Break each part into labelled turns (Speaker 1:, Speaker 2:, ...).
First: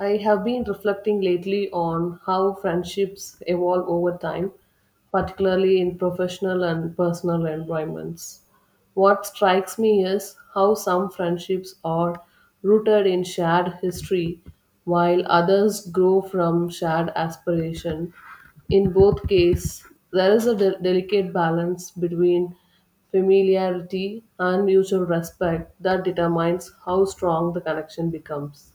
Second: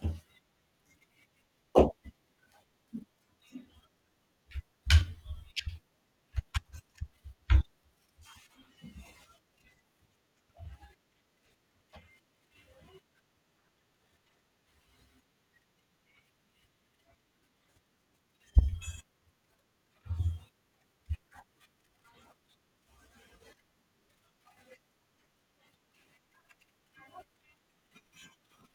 Speaker 1: I have been reflecting lately on how friendships evolve over time, particularly in professional and personal environments. What strikes me is how some friendships are rooted in shared history, while others grow from shared aspiration. In both cases, there is a delicate balance between familiarity and mutual respect that determines how strong the connection becomes.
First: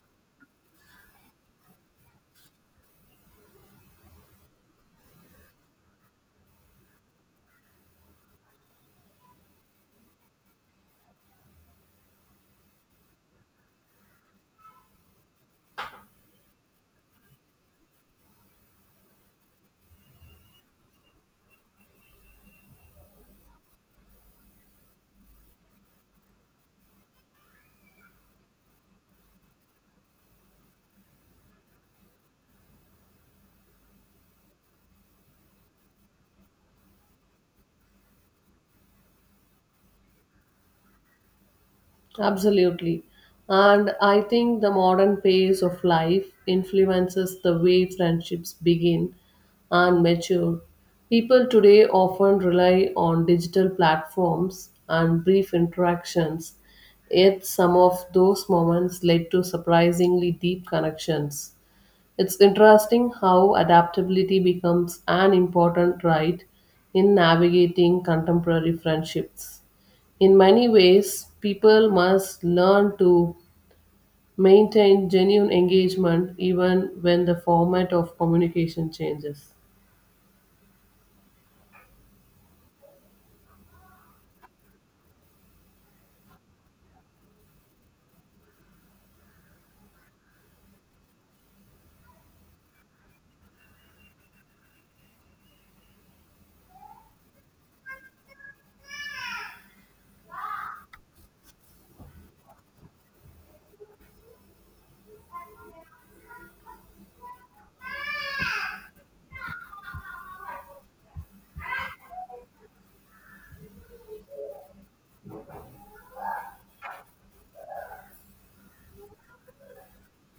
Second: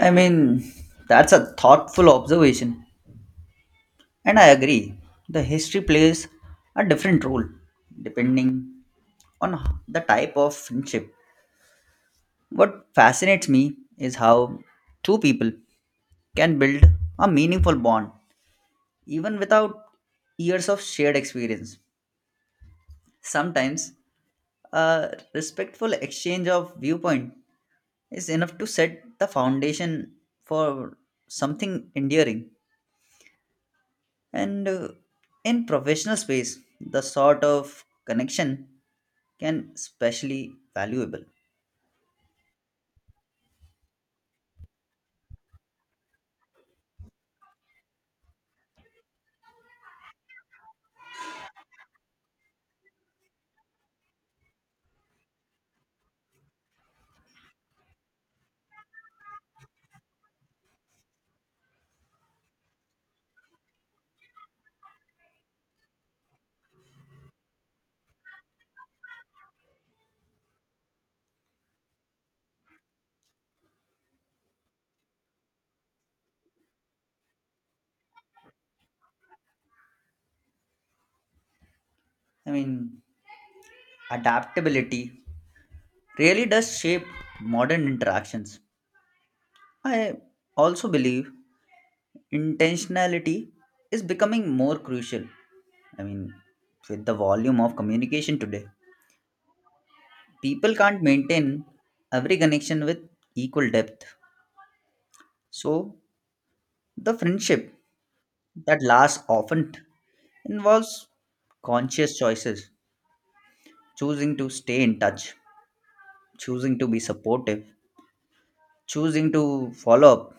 Speaker 2: I mean, that's a thoughtful observation, and I agree. The history plays a different role depending on h- the type of friendship. What fascinates me is how two people can build a meaningful bond even without years of shared experience. Sometimes, a respectful exchange of viewpoint is enough to set the foundation for something enduring. And In professional space, the sort of connection can especially valuable.
Speaker 1: Absolutely. And I think the modern pace of life influences the way friendships begin and mature. People today often rely on digital platforms and brief interactions, yet, some of those moments led to surprisingly deep connections. It's interesting how adaptability becomes an important right in navigating contemporary friendships. In many ways, people must learn to maintain genuine engagement even when the format of communication changes.
Speaker 2: I mean, Adaptability really does shape modern interactions. I also believe intentionality is becoming more crucial. I mean, with the volume of communication today, people can't maintain every connection with equal depth. So, the friendship that last often involves conscious choices choosing to stay in touch choosing to be supportive choosing to follow up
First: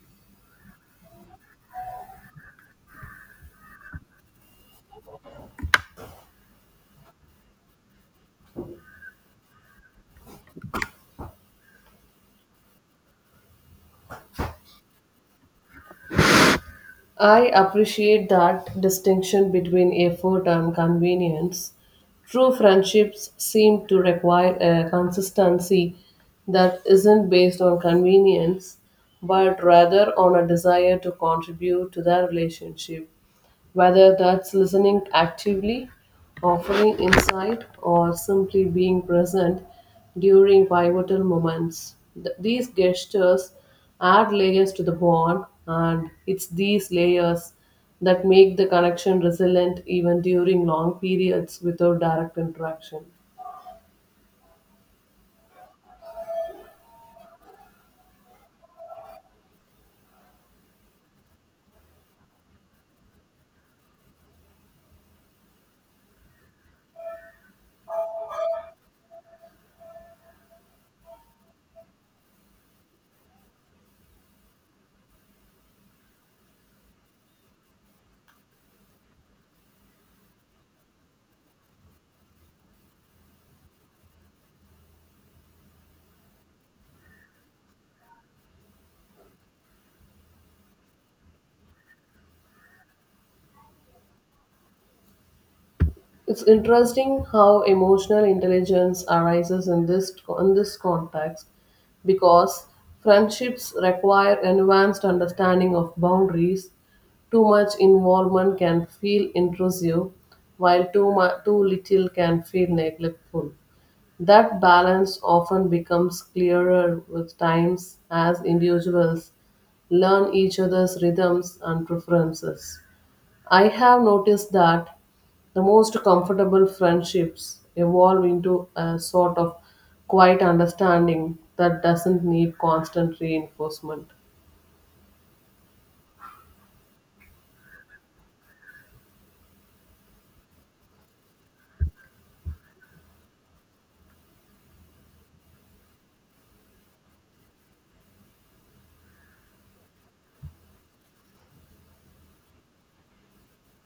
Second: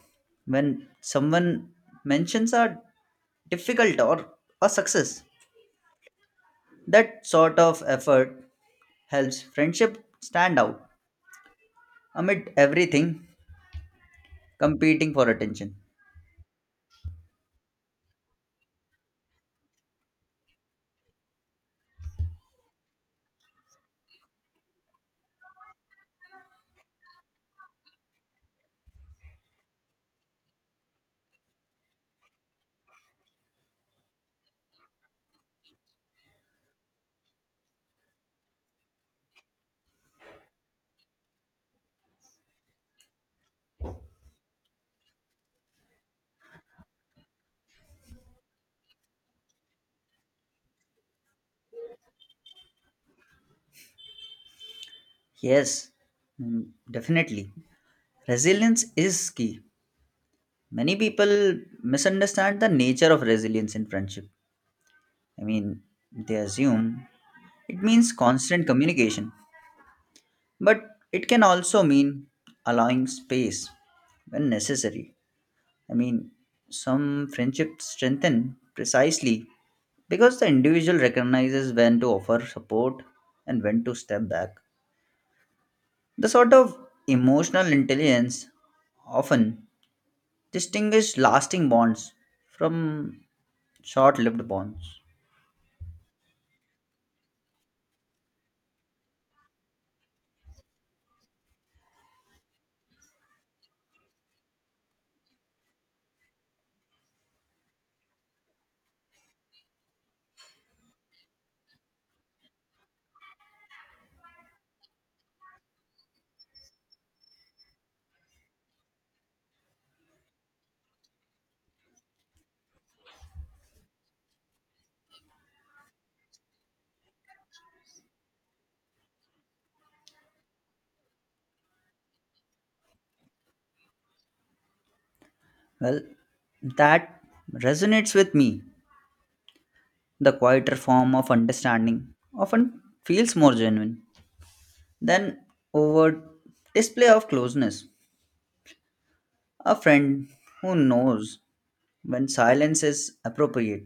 Speaker 2: when someone mentions a difficult or a success that sort of effort helps friendship stand out amid everything competing for attention.
Speaker 1: I appreciate that distinction between effort and convenience. True friendships seem to require a consistency that isn't based on convenience, but rather on a desire to contribute to the relationship, whether that's listening actively, offering insight, or simply being present during pivotal moments. These gestures add layers to the bond, and it's these layers that make the connection resilient even during long periods without direct interaction.
Speaker 2: Yes. Mm, definitely. Resilience is key. Many people misunderstand the nature of resilience in friendship. I mean, they assume it means constant communication, but it can also mean allowing space when necessary. I mean, some friendships strengthen precisely because the individual recognizes when to offer support and when to step back. The sort of emotional intelligence often distinguishes lasting bonds from short lived bonds.
Speaker 1: It's interesting how emotional intelligence arises in this context because friendships require advanced understanding of boundaries. Too much involvement can feel intrusive, while too little can feel neglectful. That balance often becomes clearer with times as individuals learn each other's rhythms and preferences. I have noticed that the most comfortable friendships evolve into a sort of quiet understanding that doesn't need constant reinforcement.
Speaker 2: Well, that resonates with me. The quieter form of understanding often feels more genuine than overt display of closeness. A friend who knows when silence is appropriate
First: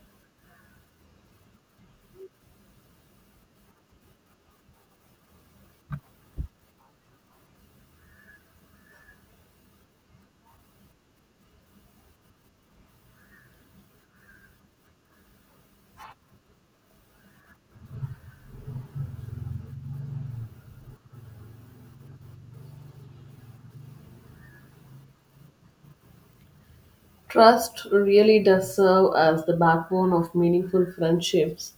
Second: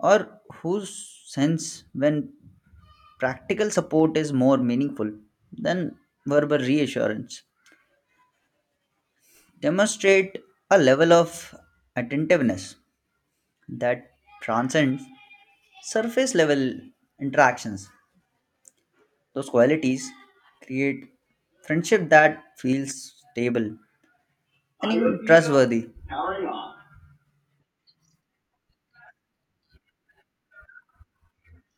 Speaker 2: or whose sense when practical support is more meaningful than verbal reassurance demonstrate a level of attentiveness that transcends surface level interactions. Those qualities create friendship that feels stable and even trustworthy.
Speaker 1: Trust really does serve as the backbone of meaningful friendships.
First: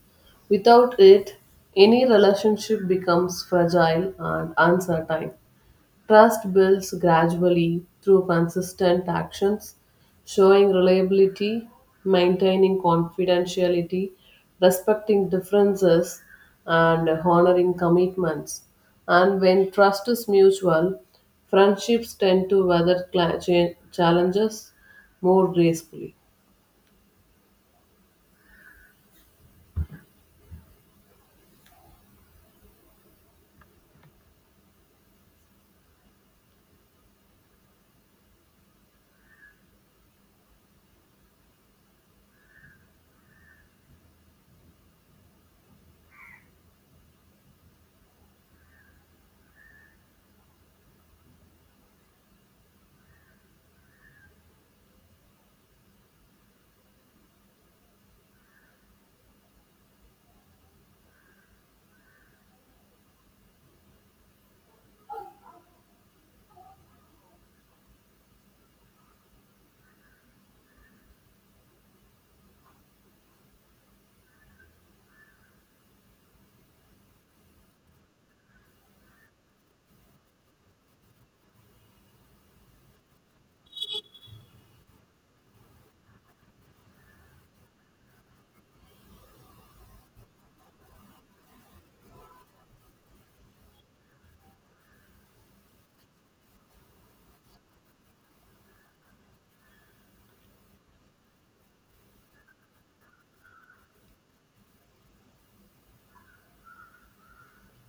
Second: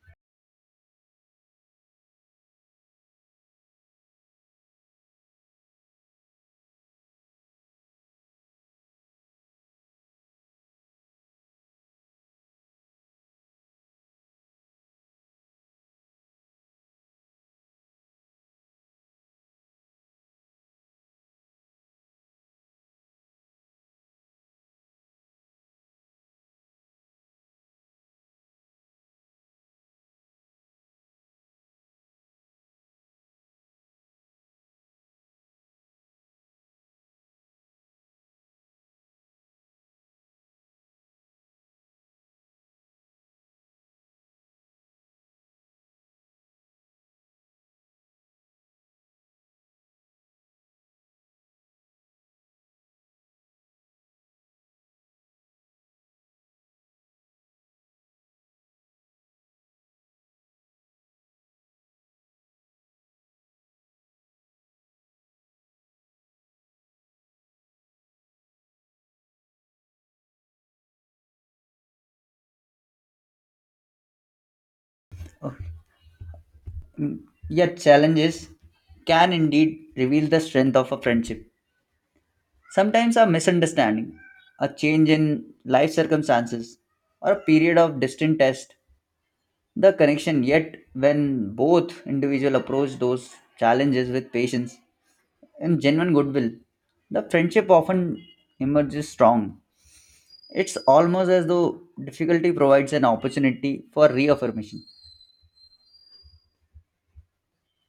Speaker 1: Without it, any relationship becomes fragile and uncertain. Trust builds gradually through consistent actions, showing reliability, maintaining confidentiality, respecting differences, and honoring commitments. And when trust is mutual, friendships tend to weather challenges more gracefully.
Speaker 2: Oh, yet challenges can indeed reveal the strength of a friendship. Sometimes a misunderstanding, a change in life circumstances, or a period of distant test, the connection yet when both individual approach those challenges with patience and genuine goodwill, the friendship often emerges strong. It's almost as though difficulty provides an opportunity for reaffirmation.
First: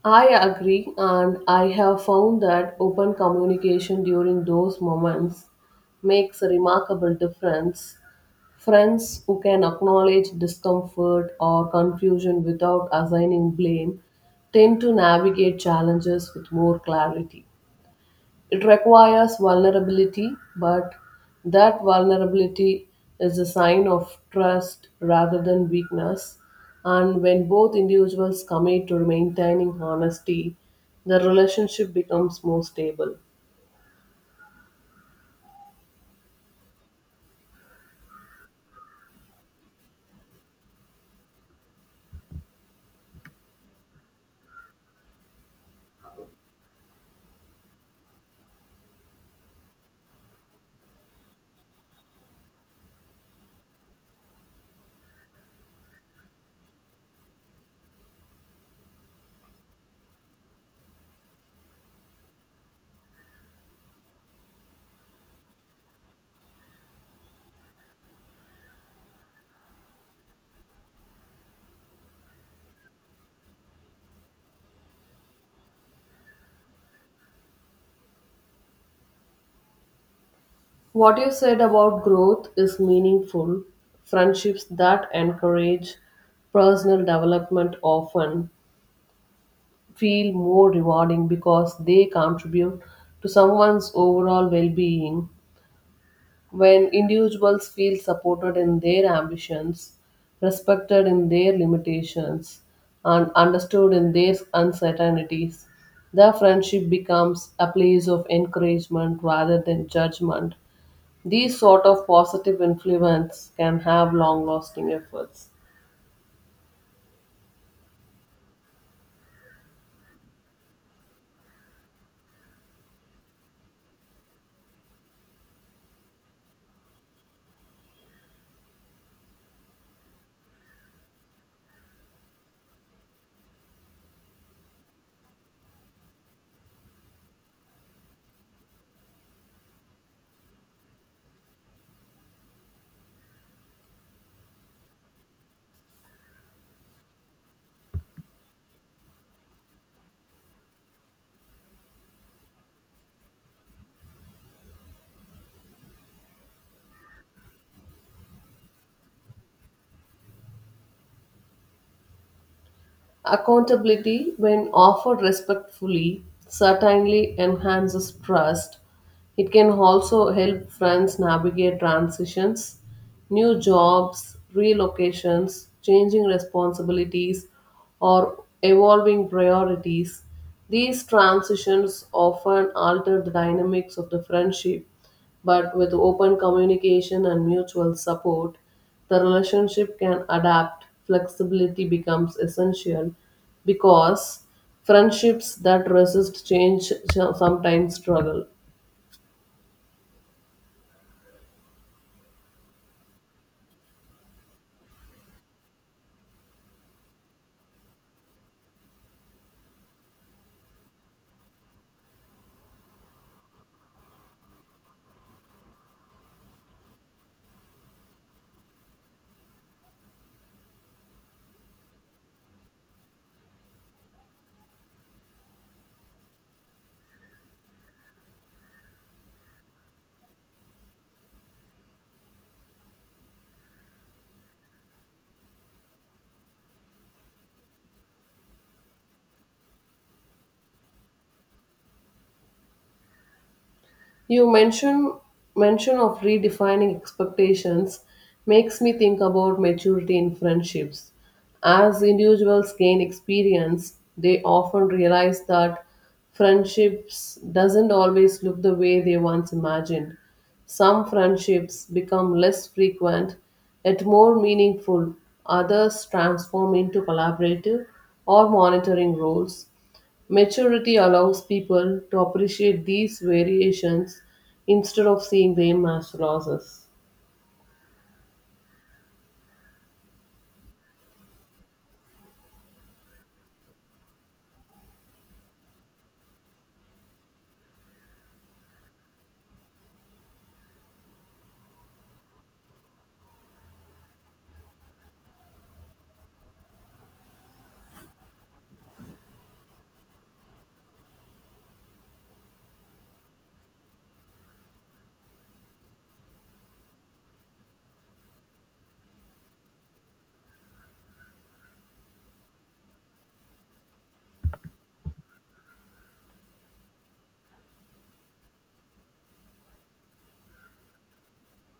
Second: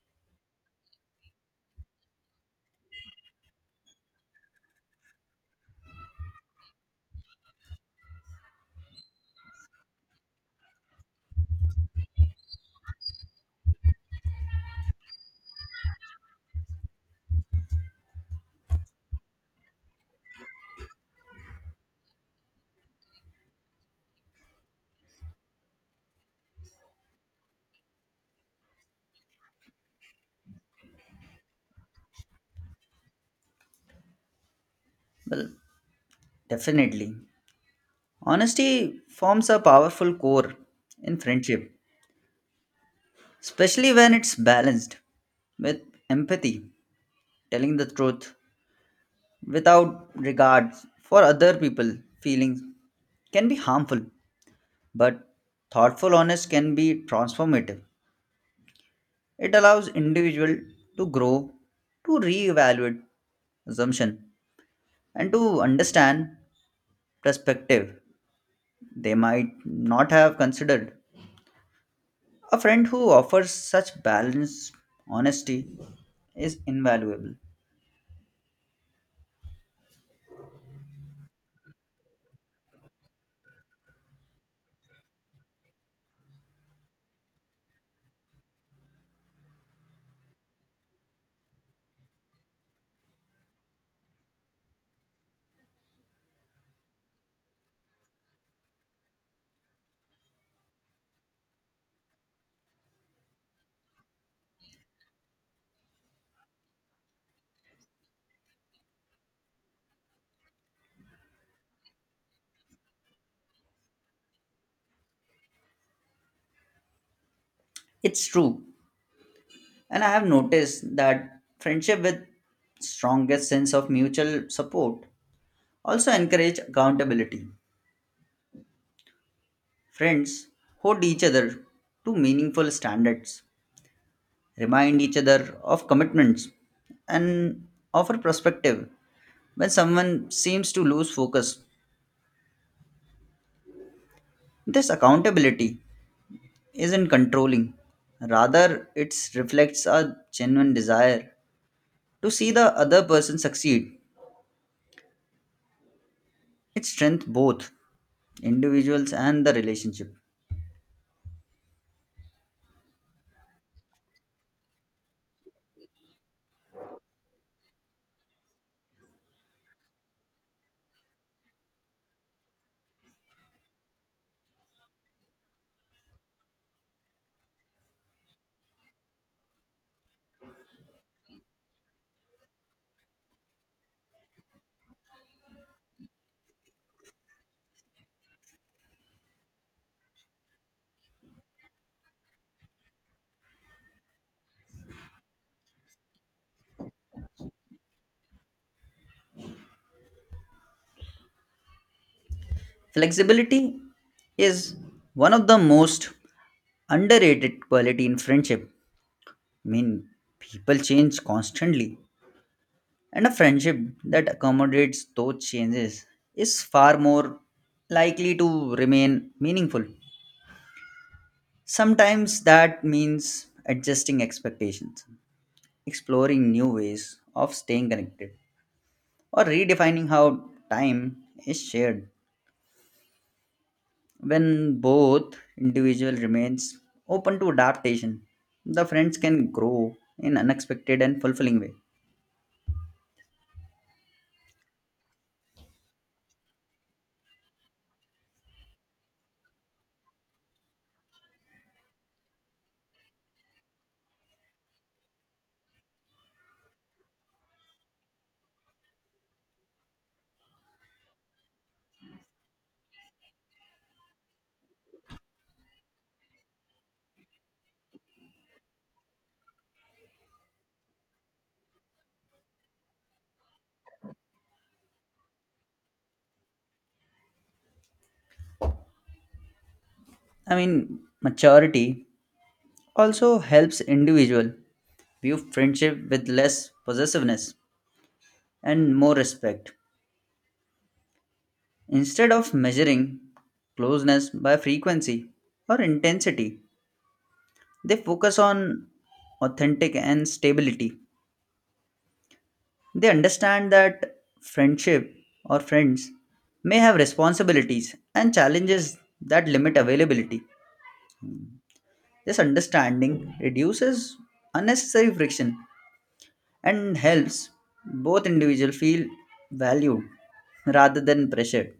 Speaker 1: I agree, and I have found that open communication during those moments makes a remarkable difference. Friends who can acknowledge discomfort or confusion without assigning blame tend to navigate challenges with more clarity. It requires vulnerability, but that vulnerability is a sign of trust rather than weakness. And when both individuals commit to maintaining honesty, the relationship becomes more stable.
Speaker 2: Well, definitely. Honesty forms a powerful core in friendship, especially when it's balanced with empathy, telling the truth without regard for other people's feelings can be harmful, but thoughtful honest can be transformative. It allows individual to grow, to reevaluate assumption, and to understand perspective they might not have considered. A friend who offers such balanced honesty is invaluable.
Speaker 1: What you said about growth is meaningful. Friendships that encourage personal development often feel more rewarding because they contribute to someone's overall well being. When individuals feel supported in their ambitions, respected in their limitations, and understood in their uncertainties, their friendship becomes a place of encouragement rather than judgment. These sort of positive influence can have long lasting effects.
Speaker 2: It's true, and I have noticed that friendship with strongest sense of mutual support also encourage accountability. Friends hold each other to meaningful standards, remind each other of commitments, and offer perspective when someone seems to lose focus. This accountability isn't controlling. Rather, it reflects a genuine desire to see the other person succeed. It strengthens both individuals and the relationship.
Speaker 1: Accountability, when offered respectfully, certainly enhances trust. It can also help friends navigate transitions, new jobs, relocations, changing responsibilities, or evolving priorities. These transitions often alter the dynamics of the friendship, but with open communication and mutual support, the relationship can adapt. Flexibility becomes essential because friendships that resist change sometimes struggle.
Speaker 2: Flexibility is one of the most underrated quality in friendship. I mean, People change constantly, and a friendship that accommodates those changes is far more likely to remain meaningful. Sometimes that means adjusting expectations exploring new ways of staying connected or redefining how time is shared. When both individual remains open to adaptation, the friends can grow in unexpected and fulfilling way.
Speaker 1: You mention of redefining expectations makes me think about maturity in friendships. As individuals gain experience, they often realize that friendships doesn't always look the way they once imagined. Some friendships become less frequent, yet more meaningful. Others transform into collaborative or monitoring roles. Maturity allows people to appreciate these variations instead of seeing them as losses.
Speaker 2: Maturity also helps individual view friendship with less possessiveness and more respect. Instead of measuring closeness by frequency or intensity, they focus on authentic and stability. They understand that friendship or friends may have responsibilities and challenges that limit availability. This understanding reduces unnecessary friction and helps both individuals feel valued rather than pressured.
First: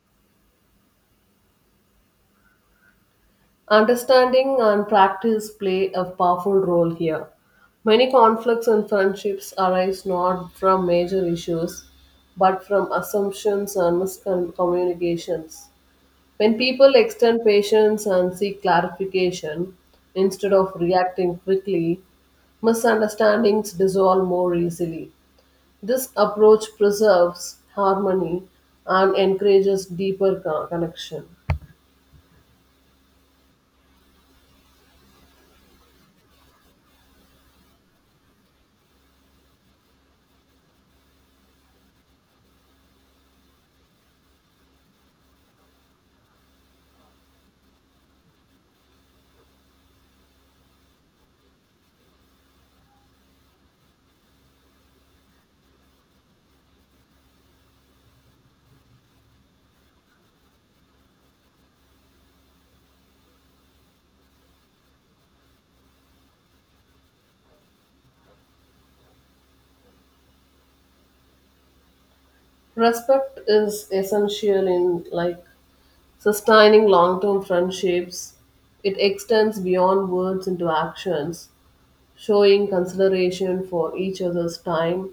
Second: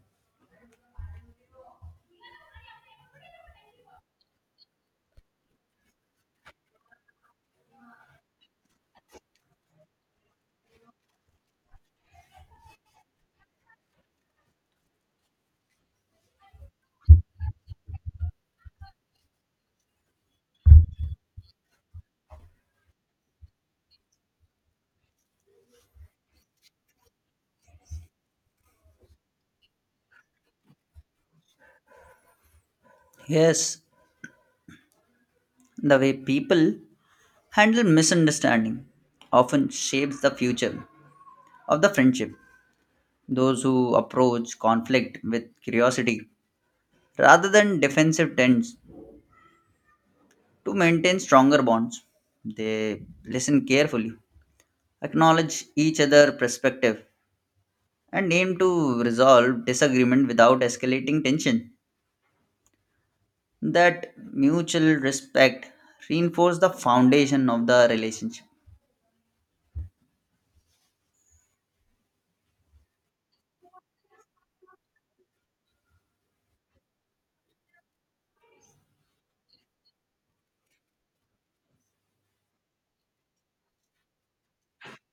Speaker 1: Understanding and practice play a powerful role here. Many conflicts and friendships arise not from major issues but from assumptions and miscommunications. When people extend patience and seek clarification instead of reacting quickly, misunderstandings dissolve more easily. This approach preserves harmony and encourages deeper connection.
Speaker 2: Yes, the way people handle misunderstanding often shapes the future of the friendship. Those who approach conflict with curiosity rather than defensive tends to maintain stronger bonds, they listen carefully, acknowledge each other's perspective, and aim to resolve disagreement without escalating tension. That mutual respect reinforces the foundation of the relationship.
Speaker 1: Respect is essential in like sustaining long-term friendships. It extends beyond words into actions, showing consideration for each other's time,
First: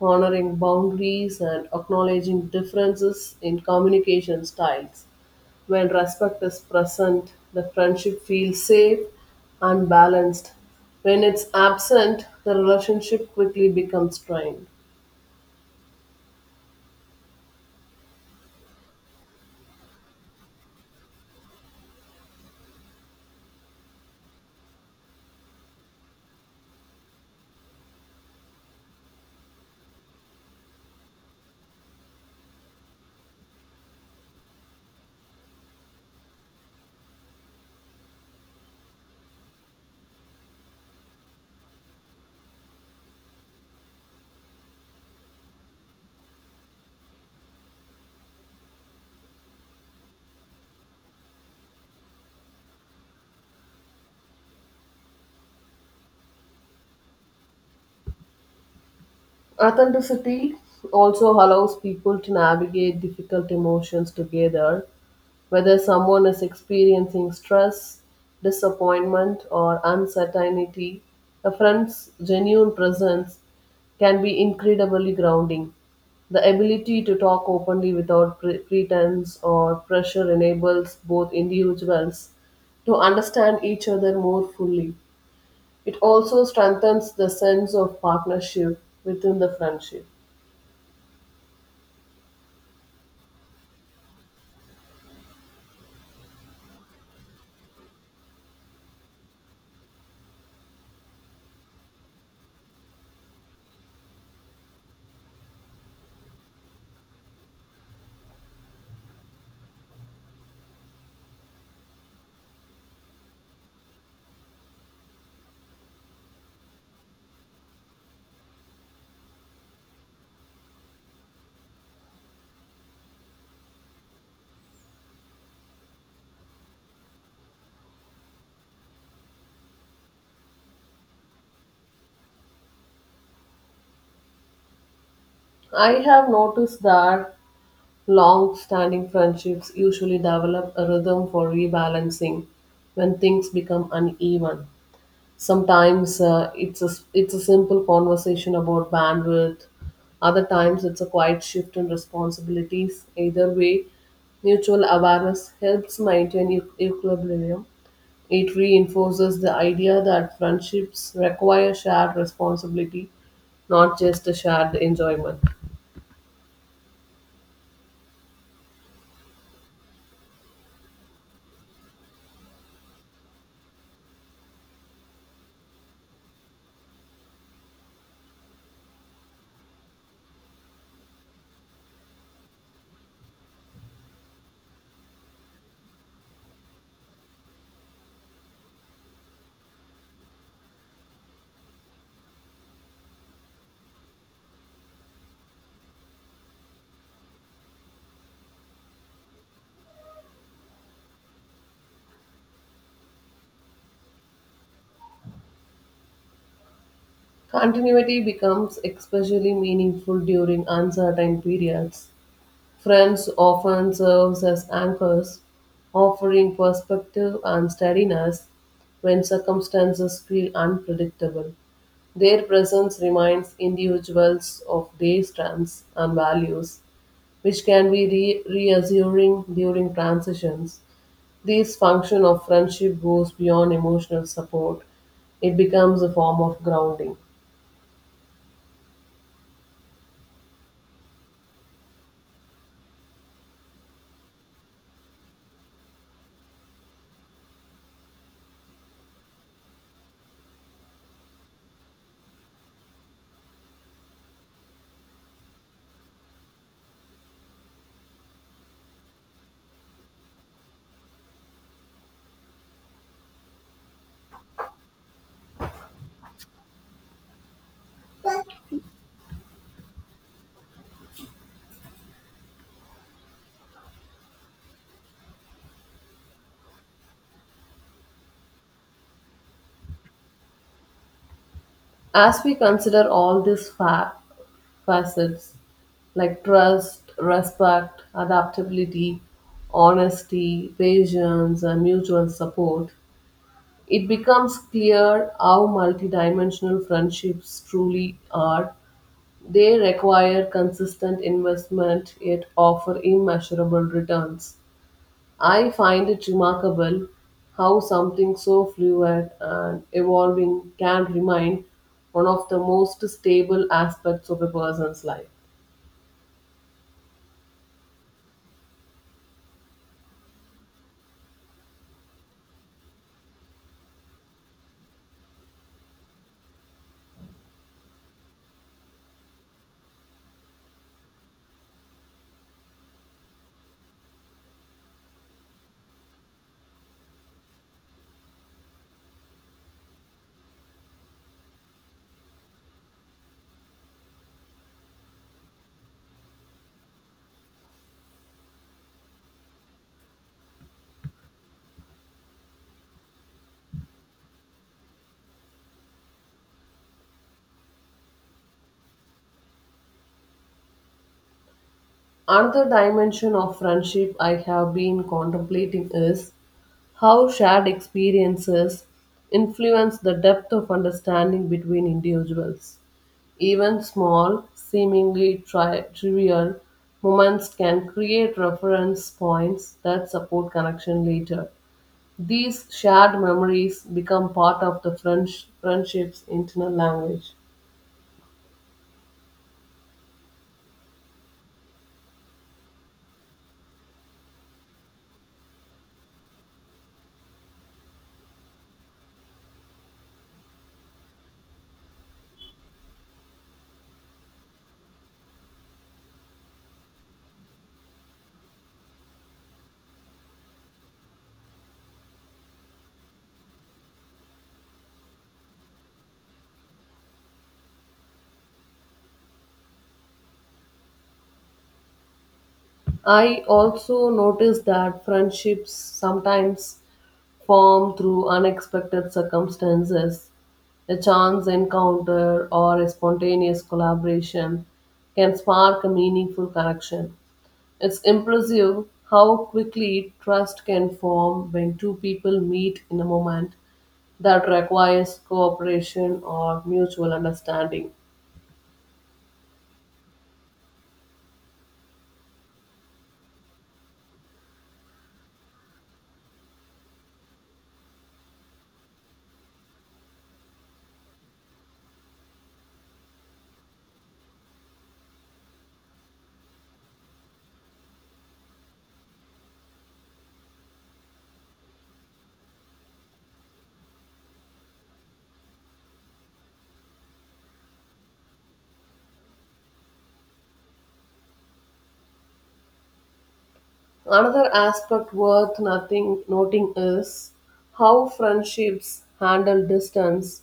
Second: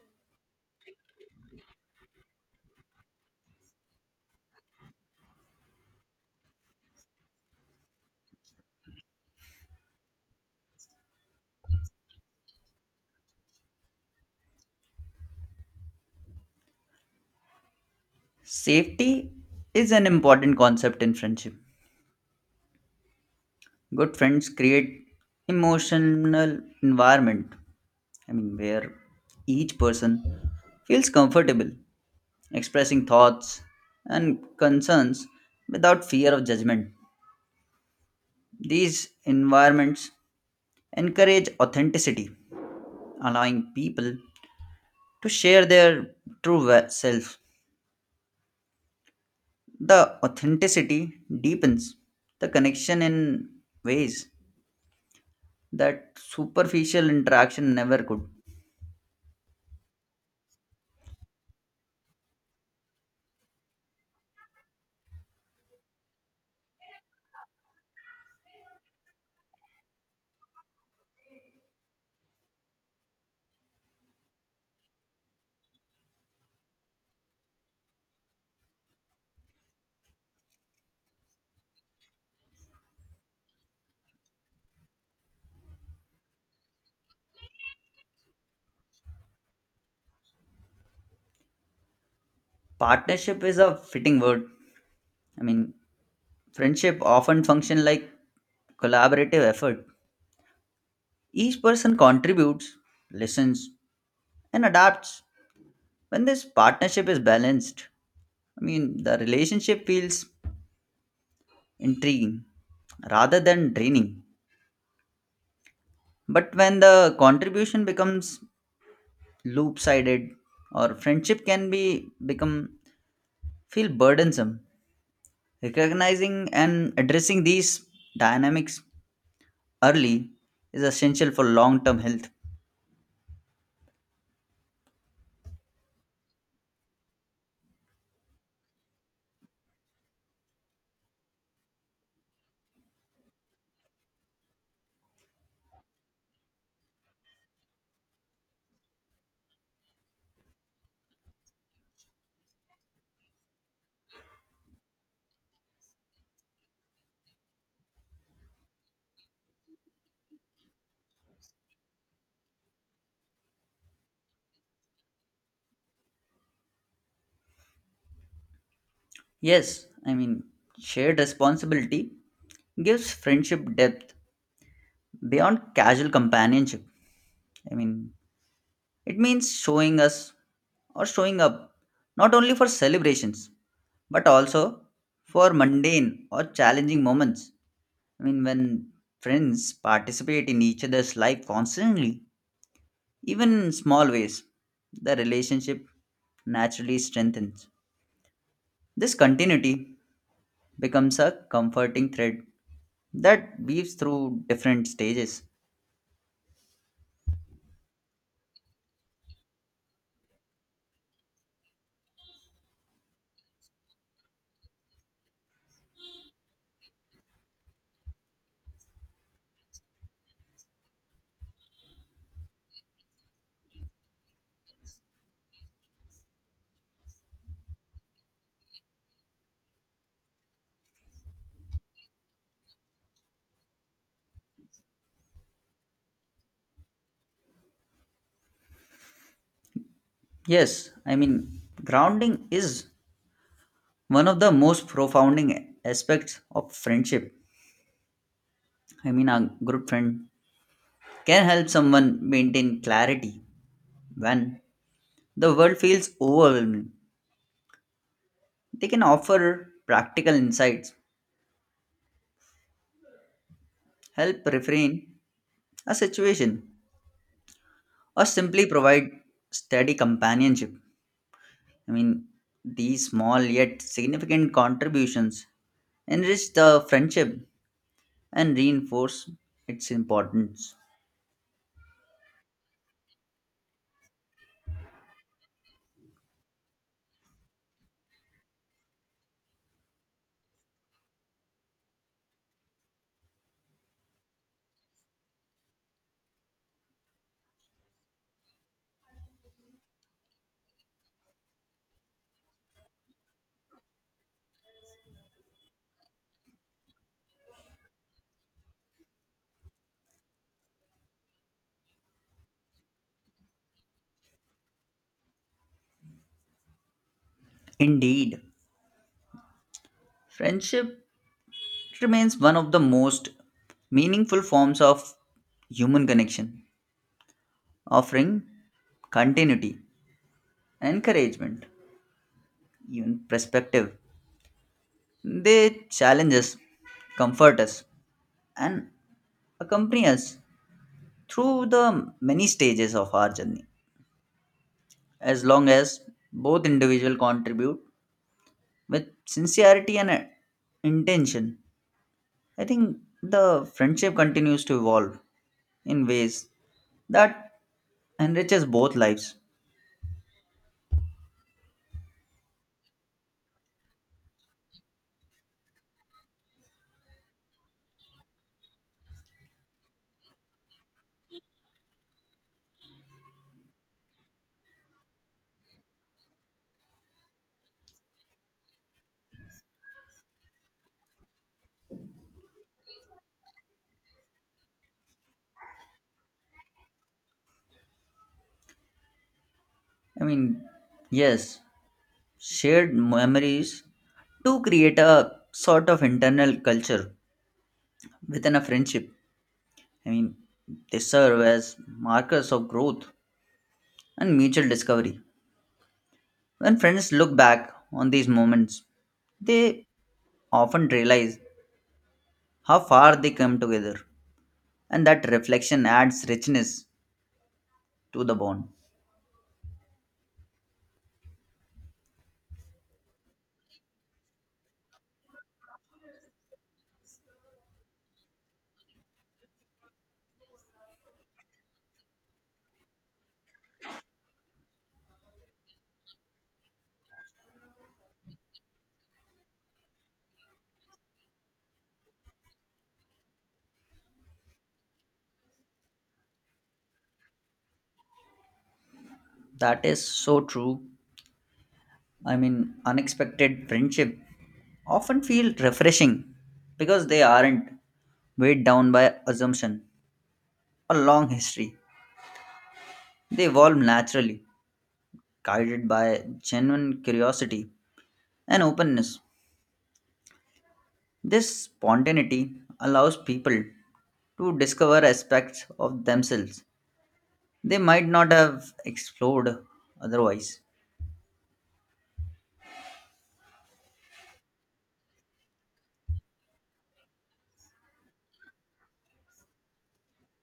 Speaker 1: honoring boundaries and acknowledging differences in communication styles. When respect is present, the friendship feels safe and balanced. When it's absent, the relationship quickly becomes strained.
Speaker 2: Safety is an important concept in friendship. Good friends create emotional environment. Where each person feels comfortable expressing thoughts and concerns without fear of judgment. These environments encourage authenticity, allowing people to share their true self. The authenticity deepens the connection in ways that superficial interaction never could.
Speaker 1: Authenticity also allows people to navigate difficult emotions together, whether someone is experiencing stress, disappointment, or uncertainty. A friend's genuine presence can be incredibly grounding. The ability to talk openly without pretense or pressure enables both individuals to understand each other more fully. It also strengthens the sense of partnership within the friendship.
Speaker 2: Partnership is a fitting word. I mean, Friendship often function like collaborative effort. Each person contributes, listens, and adapts. When this partnership is balanced, the relationship feels intriguing rather than draining. But when the contribution becomes loop-sided or friendship can be become feel burdensome, recognizing and addressing these dynamics early is essential for long-term health.
Speaker 1: I have noticed that long standing friendships usually develop a rhythm for rebalancing when things become uneven. Sometimes it's a simple conversation about bandwidth, other times it's a quiet shift in responsibilities. Either way, mutual awareness helps maintain equilibrium. It reinforces the idea that friendships require shared responsibility, not just a shared enjoyment.
Speaker 2: Yes, shared responsibility gives friendship depth beyond casual companionship. I mean, It means showing us or showing up not only for celebrations but also for mundane or challenging moments. When friends participate in each other's life constantly, even in small ways, the relationship naturally strengthens. This continuity becomes a comforting thread that weaves through different stages.
Speaker 1: Continuity becomes especially meaningful during uncertain periods. Friends often serves as anchors, offering perspective and steadiness when circumstances feel unpredictable. Their presence reminds individuals of their strengths and values, which can be reassuring during transitions. This function of friendship goes beyond emotional support, it becomes a form of grounding.
Speaker 2: Yes, grounding is one of the most profounding aspects of friendship. A good friend can help someone maintain clarity when the world feels overwhelming. They can offer practical insights, help refrain a situation, or simply provide steady companionship. I mean, these small yet significant contributions enrich the friendship and reinforce its importance.
Speaker 1: As we consider all facets like trust, respect, adaptability, honesty, patience, and mutual support, it becomes clear how multidimensional friendships truly are. They require consistent investment yet offer immeasurable returns. I find it remarkable how something so fluid and evolving can remain one of the most stable aspects of a person's life.
Speaker 2: Indeed, friendship remains one of the most meaningful forms of human connection offering continuity and encouragement, even perspective. They challenge us, comfort us, and accompany us through the many stages of our journey. As long as both individuals contribute with sincerity and intention, I think the friendship continues to evolve in ways that enriches both lives.
Speaker 1: Another dimension of friendship I have been contemplating is how shared experiences influence the depth of understanding between individuals. Even small, seemingly trivial moments can create reference points that support connection later. These shared memories become part of the friendship's internal language.
Speaker 2: I mean, yes, shared memories to create a sort of internal culture within a friendship. I mean, they serve as markers of growth and mutual discovery. When friends look back on these moments, they often realize how far they come together, and that reflection adds richness to the bond.
Speaker 1: I also notice that friendships sometimes form through unexpected circumstances. A chance encounter or a spontaneous collaboration can spark a meaningful connection. It's impressive how quickly trust can form when two people meet in a moment that requires cooperation or mutual understanding.
Speaker 2: That is so true. Unexpected friendship often feel refreshing because they aren't weighed down by assumption or long history. They evolve naturally, guided by genuine curiosity and openness. This spontaneity allows people to discover aspects of themselves they might not have explored otherwise.
Speaker 1: Another aspect worth nothing noting is how friendships handle distance.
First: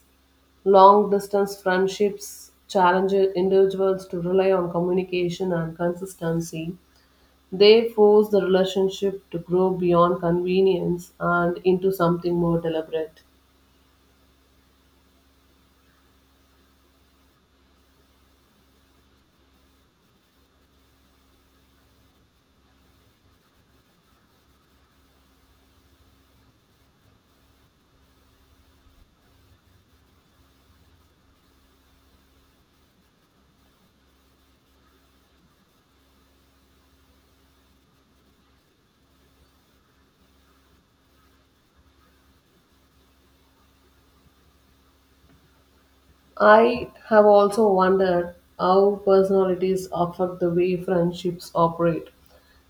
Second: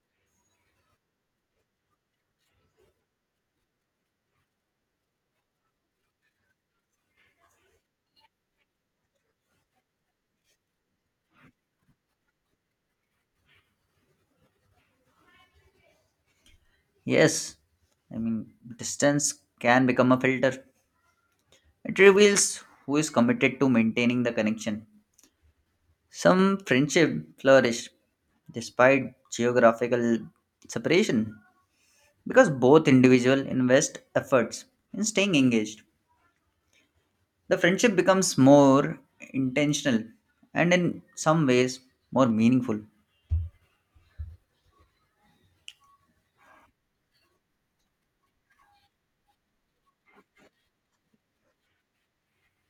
Speaker 1: Long distance friendships challenge individuals to rely on communication and consistency. They force the relationship to grow beyond convenience and into something more deliberate.
Speaker 2: Yes, I mean, distance can become a filter. It reveals who is committed to maintaining the connection. Some friendship flourish despite geographical separation because both individuals invest efforts in staying engaged. The friendship becomes more intentional and in some ways more meaningful.
Speaker 1: I have also wondered how personalities affect the way friendships operate.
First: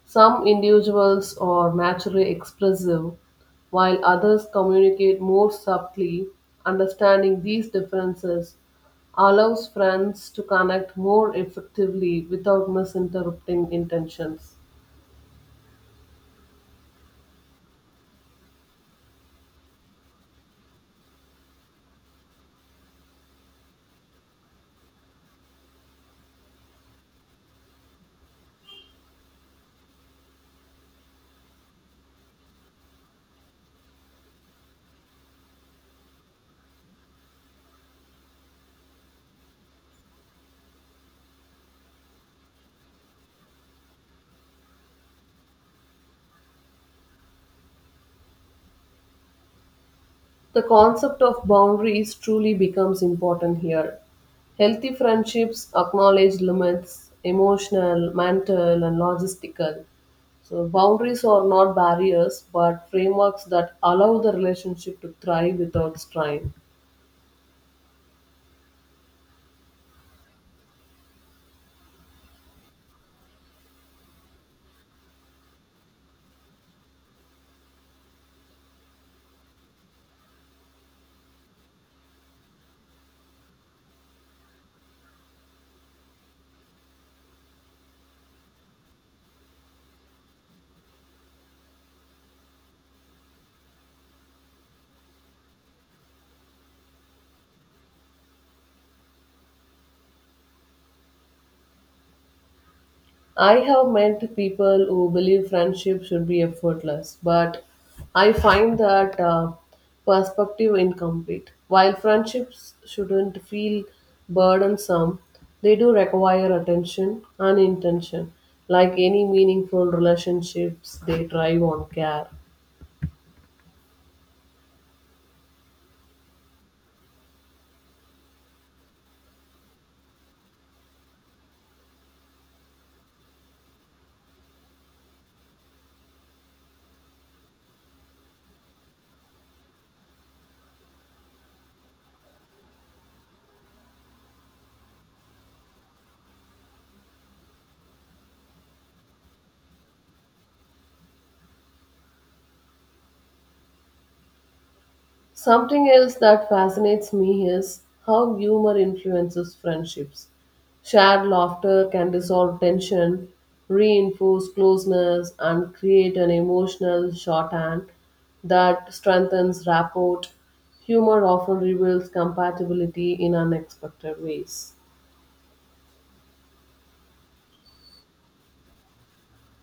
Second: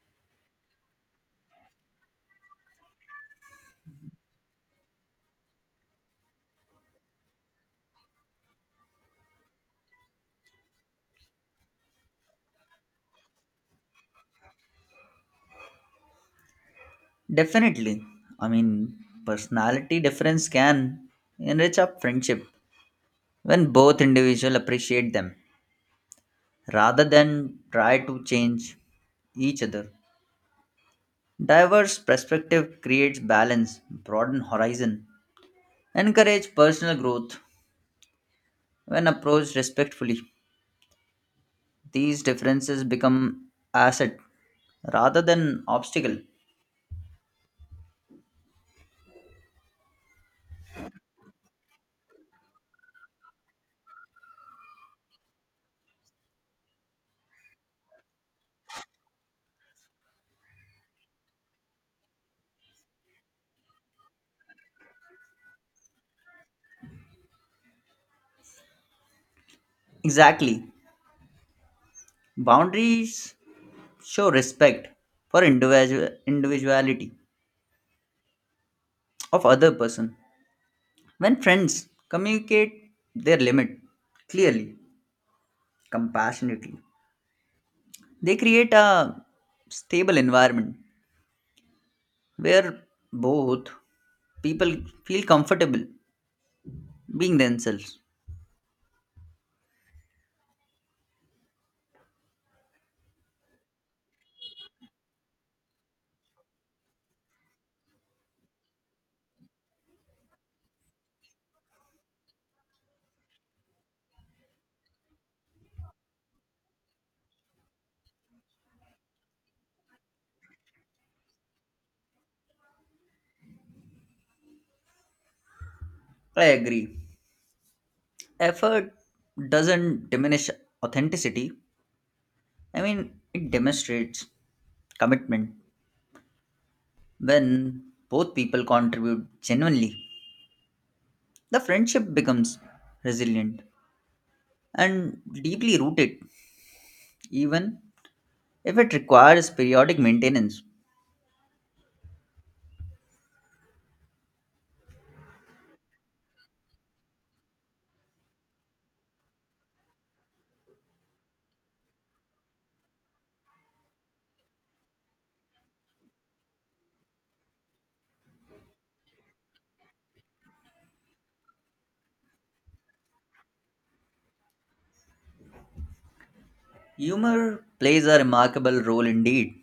Speaker 1: Some individuals are naturally expressive, while others communicate more subtly. Understanding these differences allows friends to connect more effectively without misinterpreting intentions.
Speaker 2: Definitely, I mean, personality difference can enrich a friendship when both individuals appreciate them rather than try to change each other. Diverse perspective creates balance, broaden horizon, encourage personal growth when approached respectfully. These differences become asset rather than obstacle.
Speaker 1: The concept of boundaries truly becomes important here. Healthy friendships acknowledge limits, emotional, mental, and logistical. So, boundaries are not barriers but frameworks that allow the relationship to thrive without strain.
Speaker 2: Exactly. Boundaries show respect for individual individuality of other person. When friends communicate their limit clearly, compassionately, they create a stable environment where both people feel comfortable being themselves.
Speaker 1: I have met people who believe friendship should be effortless, but I find that perspective incomplete. While friendships shouldn't feel burdensome, they do require attention and intention. Like any meaningful relationships, they thrive on care.
Speaker 2: I agree. Effort doesn't diminish authenticity. It demonstrates commitment. When both people contribute genuinely, the friendship becomes resilient and deeply rooted, even if it requires periodic maintenance.
Speaker 1: Something else that fascinates me is how humor influences friendships. Shared laughter can dissolve tension, reinforce closeness, and create an emotional shorthand that strengthens rapport. Humor often reveals compatibility in unexpected ways.
Speaker 2: Humor plays a remarkable role indeed.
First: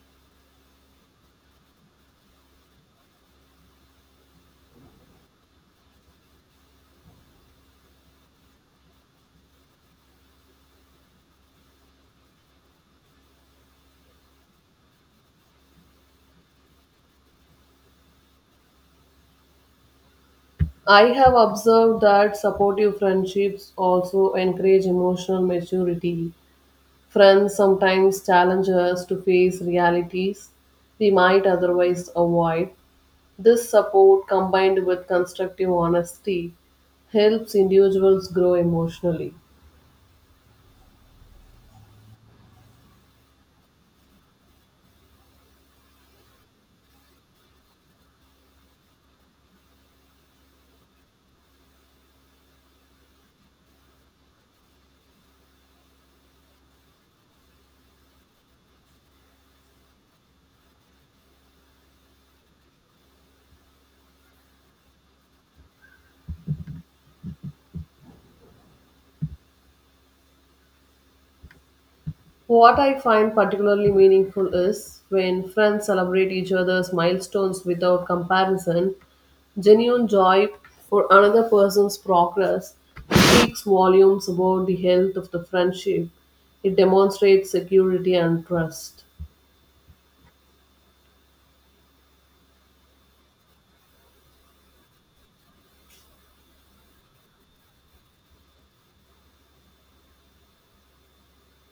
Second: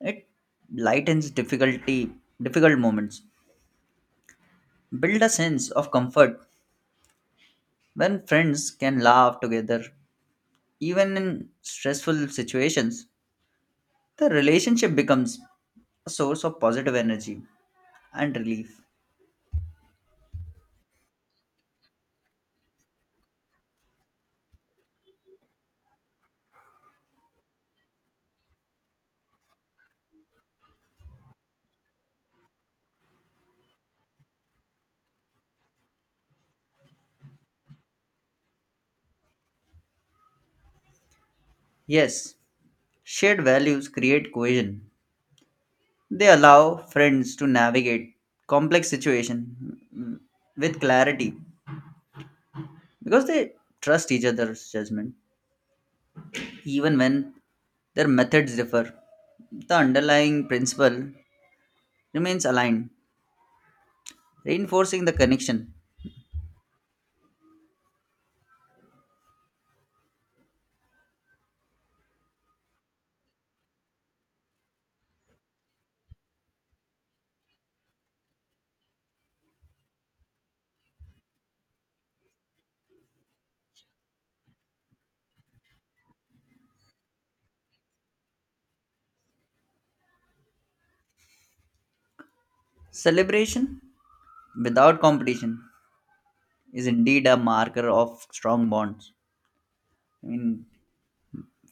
Speaker 2: It lightens difficult moments build a sense of comfort when friends can laugh together even in stressful situations the relationship becomes a source of positive energy and relief.
Speaker 1: I have observed that supportive friendships also encourage emotional maturity. Friends sometimes challenge us to face realities we might otherwise avoid. This support, combined with constructive honesty, helps individuals grow emotionally.
Speaker 2: Yes, shared values create cohesion, they allow friends to navigate complex situations with clarity because they trust each other's judgment even when their methods differ, the underlying principle remains aligned reinforcing the connection.
Speaker 1: What I find particularly meaningful is when friends celebrate each other's milestones without comparison, genuine joy for another person's progress speaks volumes about the health of the friendship. It demonstrates security and trust.
Speaker 2: Celebration without competition is indeed a marker of strong bonds. I mean,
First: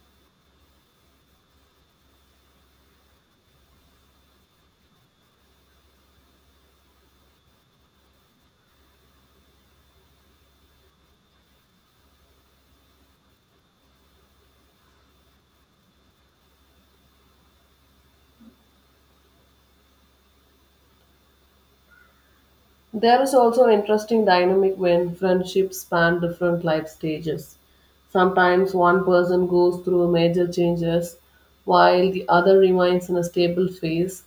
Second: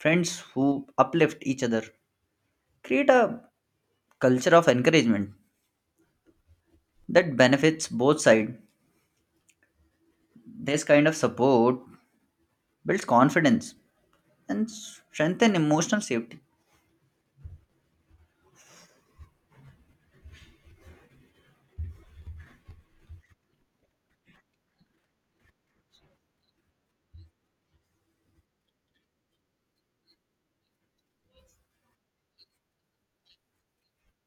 Speaker 2: Friends who uplift each other create a culture of encouragement that benefits both sides. This kind of support builds confidence and strengthen emotional safety.
Speaker 1: There is also an interesting dynamic when friendships span different life stages. Sometimes one person goes through major changes while the other remains in a stable phase,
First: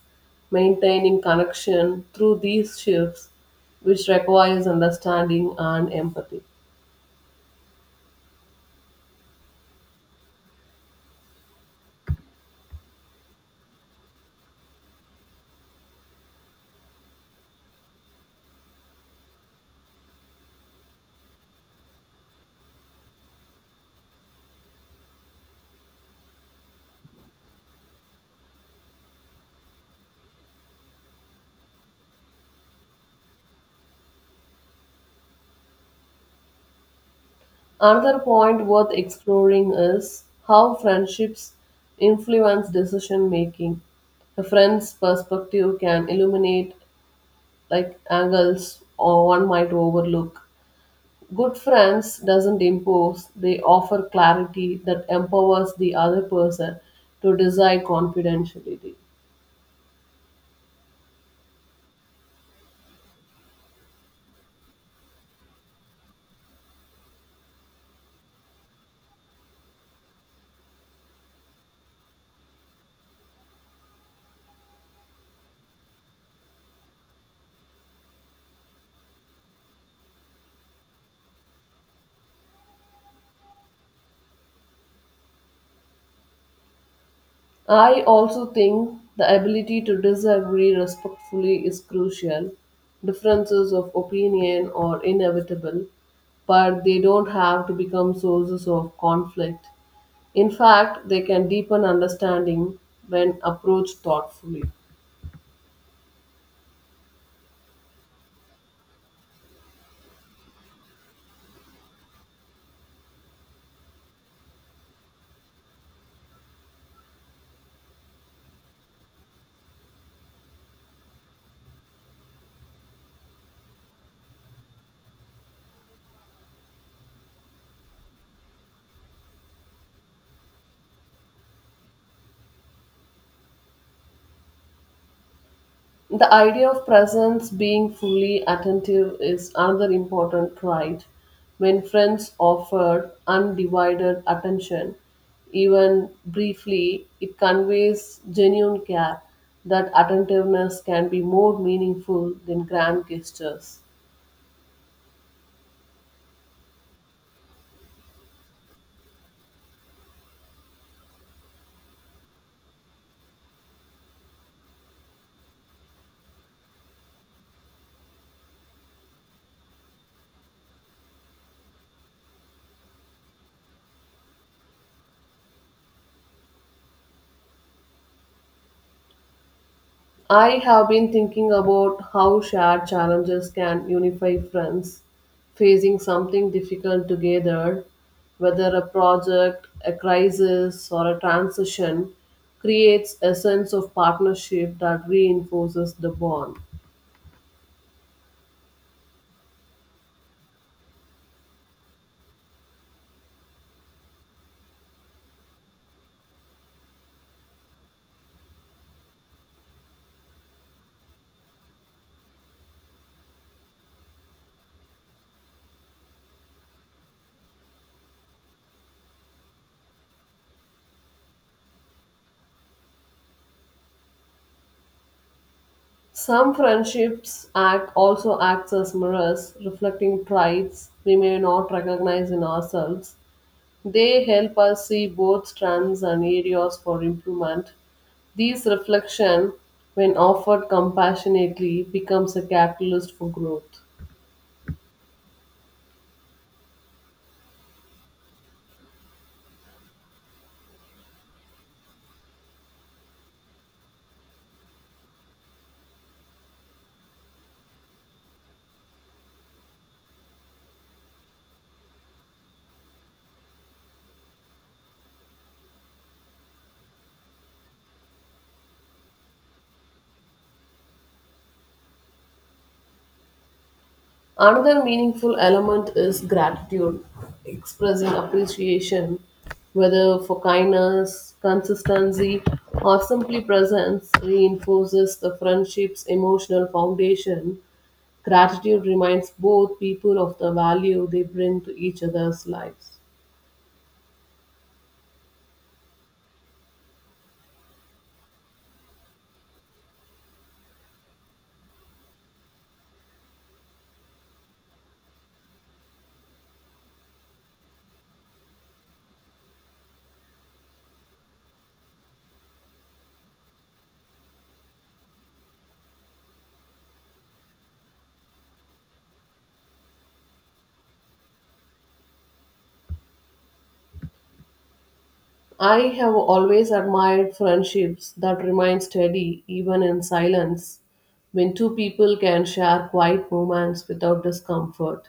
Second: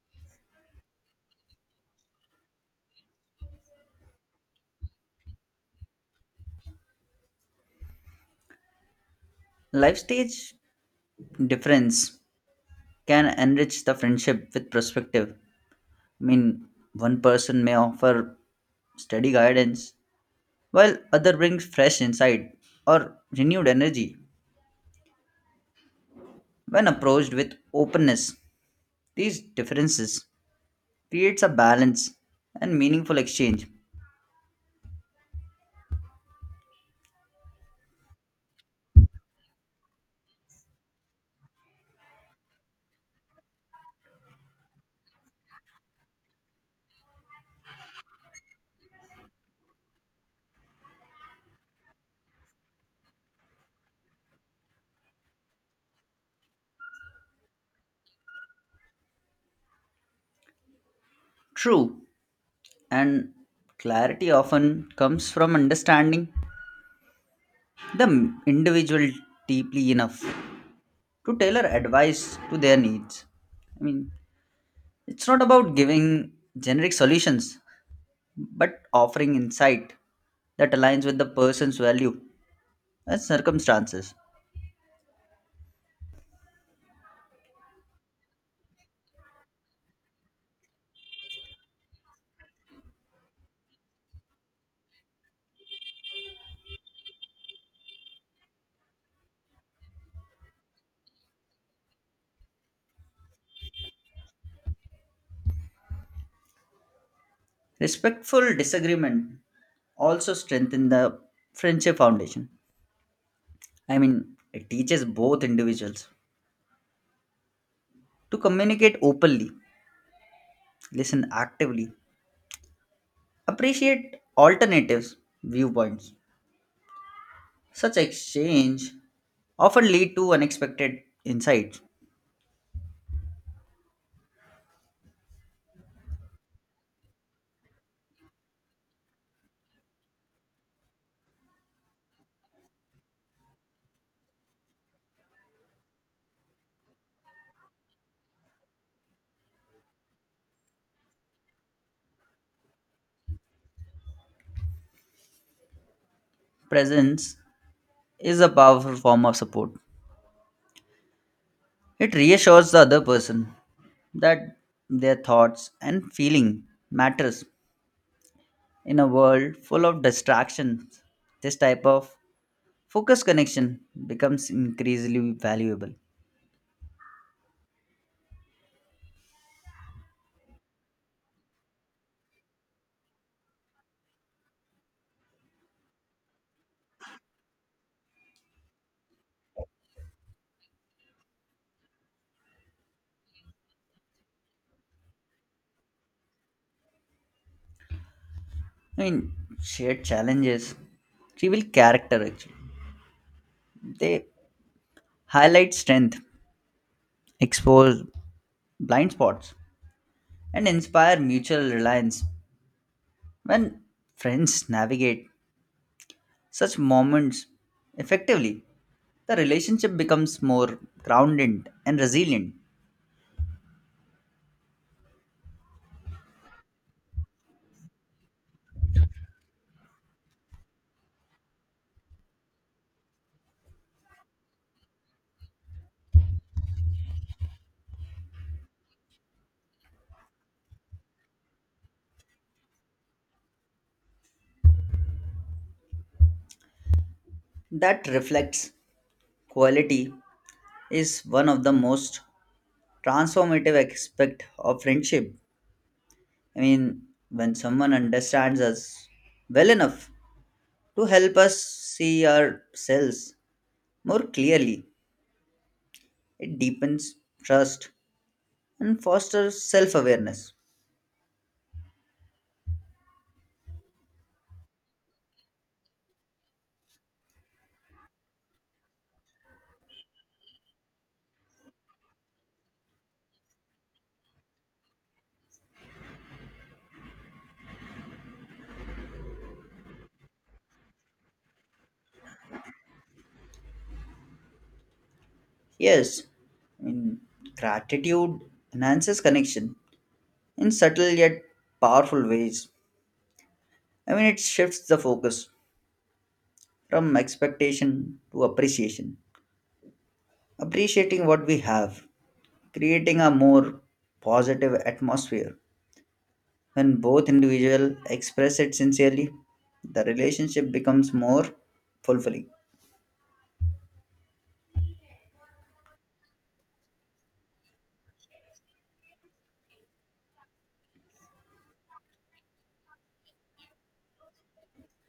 Speaker 1: maintaining connection through these shifts, which requires understanding and empathy.
Speaker 2: Life stage difference can enrich the friendship with perspective. I mean, One person may offer steady guidance while other brings fresh insight or renewed energy. When approached with openness, these differences creates a balance and meaningful exchange.
Speaker 1: Another point worth exploring is how friendships influence decision making. A friend's perspective can illuminate like angles or one might overlook. Good friends doesn't impose, they offer clarity that empowers the other person to decide confidentiality.
Speaker 2: True, and clarity often comes from understanding the individual deeply enough to tailor advice to their needs. I mean, it's not about giving generic solutions, but offering insight that aligns with the person's value and circumstances.
Speaker 1: I also think the ability to disagree respectfully is crucial. Differences of opinion are inevitable, but they don't have to become sources of conflict. In fact, they can deepen understanding when approached thoughtfully.
Speaker 2: Respectful disagreement also strengthen the friendship foundation. It teaches both individuals to communicate openly, listen actively, appreciate alternatives, viewpoints. Such exchange often lead to unexpected insights.
Speaker 1: The idea of presence being fully attentive is another important trait. When friends offer undivided attention, even briefly, it conveys genuine care. That attentiveness can be more meaningful than grand gestures.
Speaker 2: Presence is a powerful form of support. It reassures the other person that their thoughts and feeling matters. In a world full of distractions, this type of focused connection becomes increasingly valuable.
Speaker 1: I have been thinking about how shared challenges can unify friends facing something difficult together, whether a project, a crisis, or a transition creates a sense of partnership that reinforces the bond.
Speaker 2: I mean, Shared challenges reveal character actually. They highlight strength, expose blind spots, and inspire mutual reliance. When friends navigate such moments effectively, the relationship becomes more grounded and resilient.
Speaker 1: Some friendships act also acts as mirrors, reflecting traits we may not recognize in ourselves. They help us see both strengths and areas for improvement. These reflection, when offered compassionately, becomes a catalyst for growth.
Speaker 2: That reflects quality is one of the most transformative aspect of friendship. I mean, when someone understands us well enough to help us see ourselves more clearly. It deepens trust and fosters self awareness.
Speaker 1: Another meaningful element is gratitude, expressing appreciation, whether for kindness, consistency, or simply presence, reinforces the friendship's emotional foundation. Gratitude reminds both people of the value they bring to each other's lives.
Speaker 2: Yes, in gratitude enhances connection in subtle yet powerful ways. It shifts the focus from expectation to appreciation, appreciating what we have, creating a more positive atmosphere. When both individuals express it sincerely, the relationship becomes more fulfilling.
Speaker 1: I have always admired friendships that remain steady even in silence. When two people can share quiet moments without discomfort,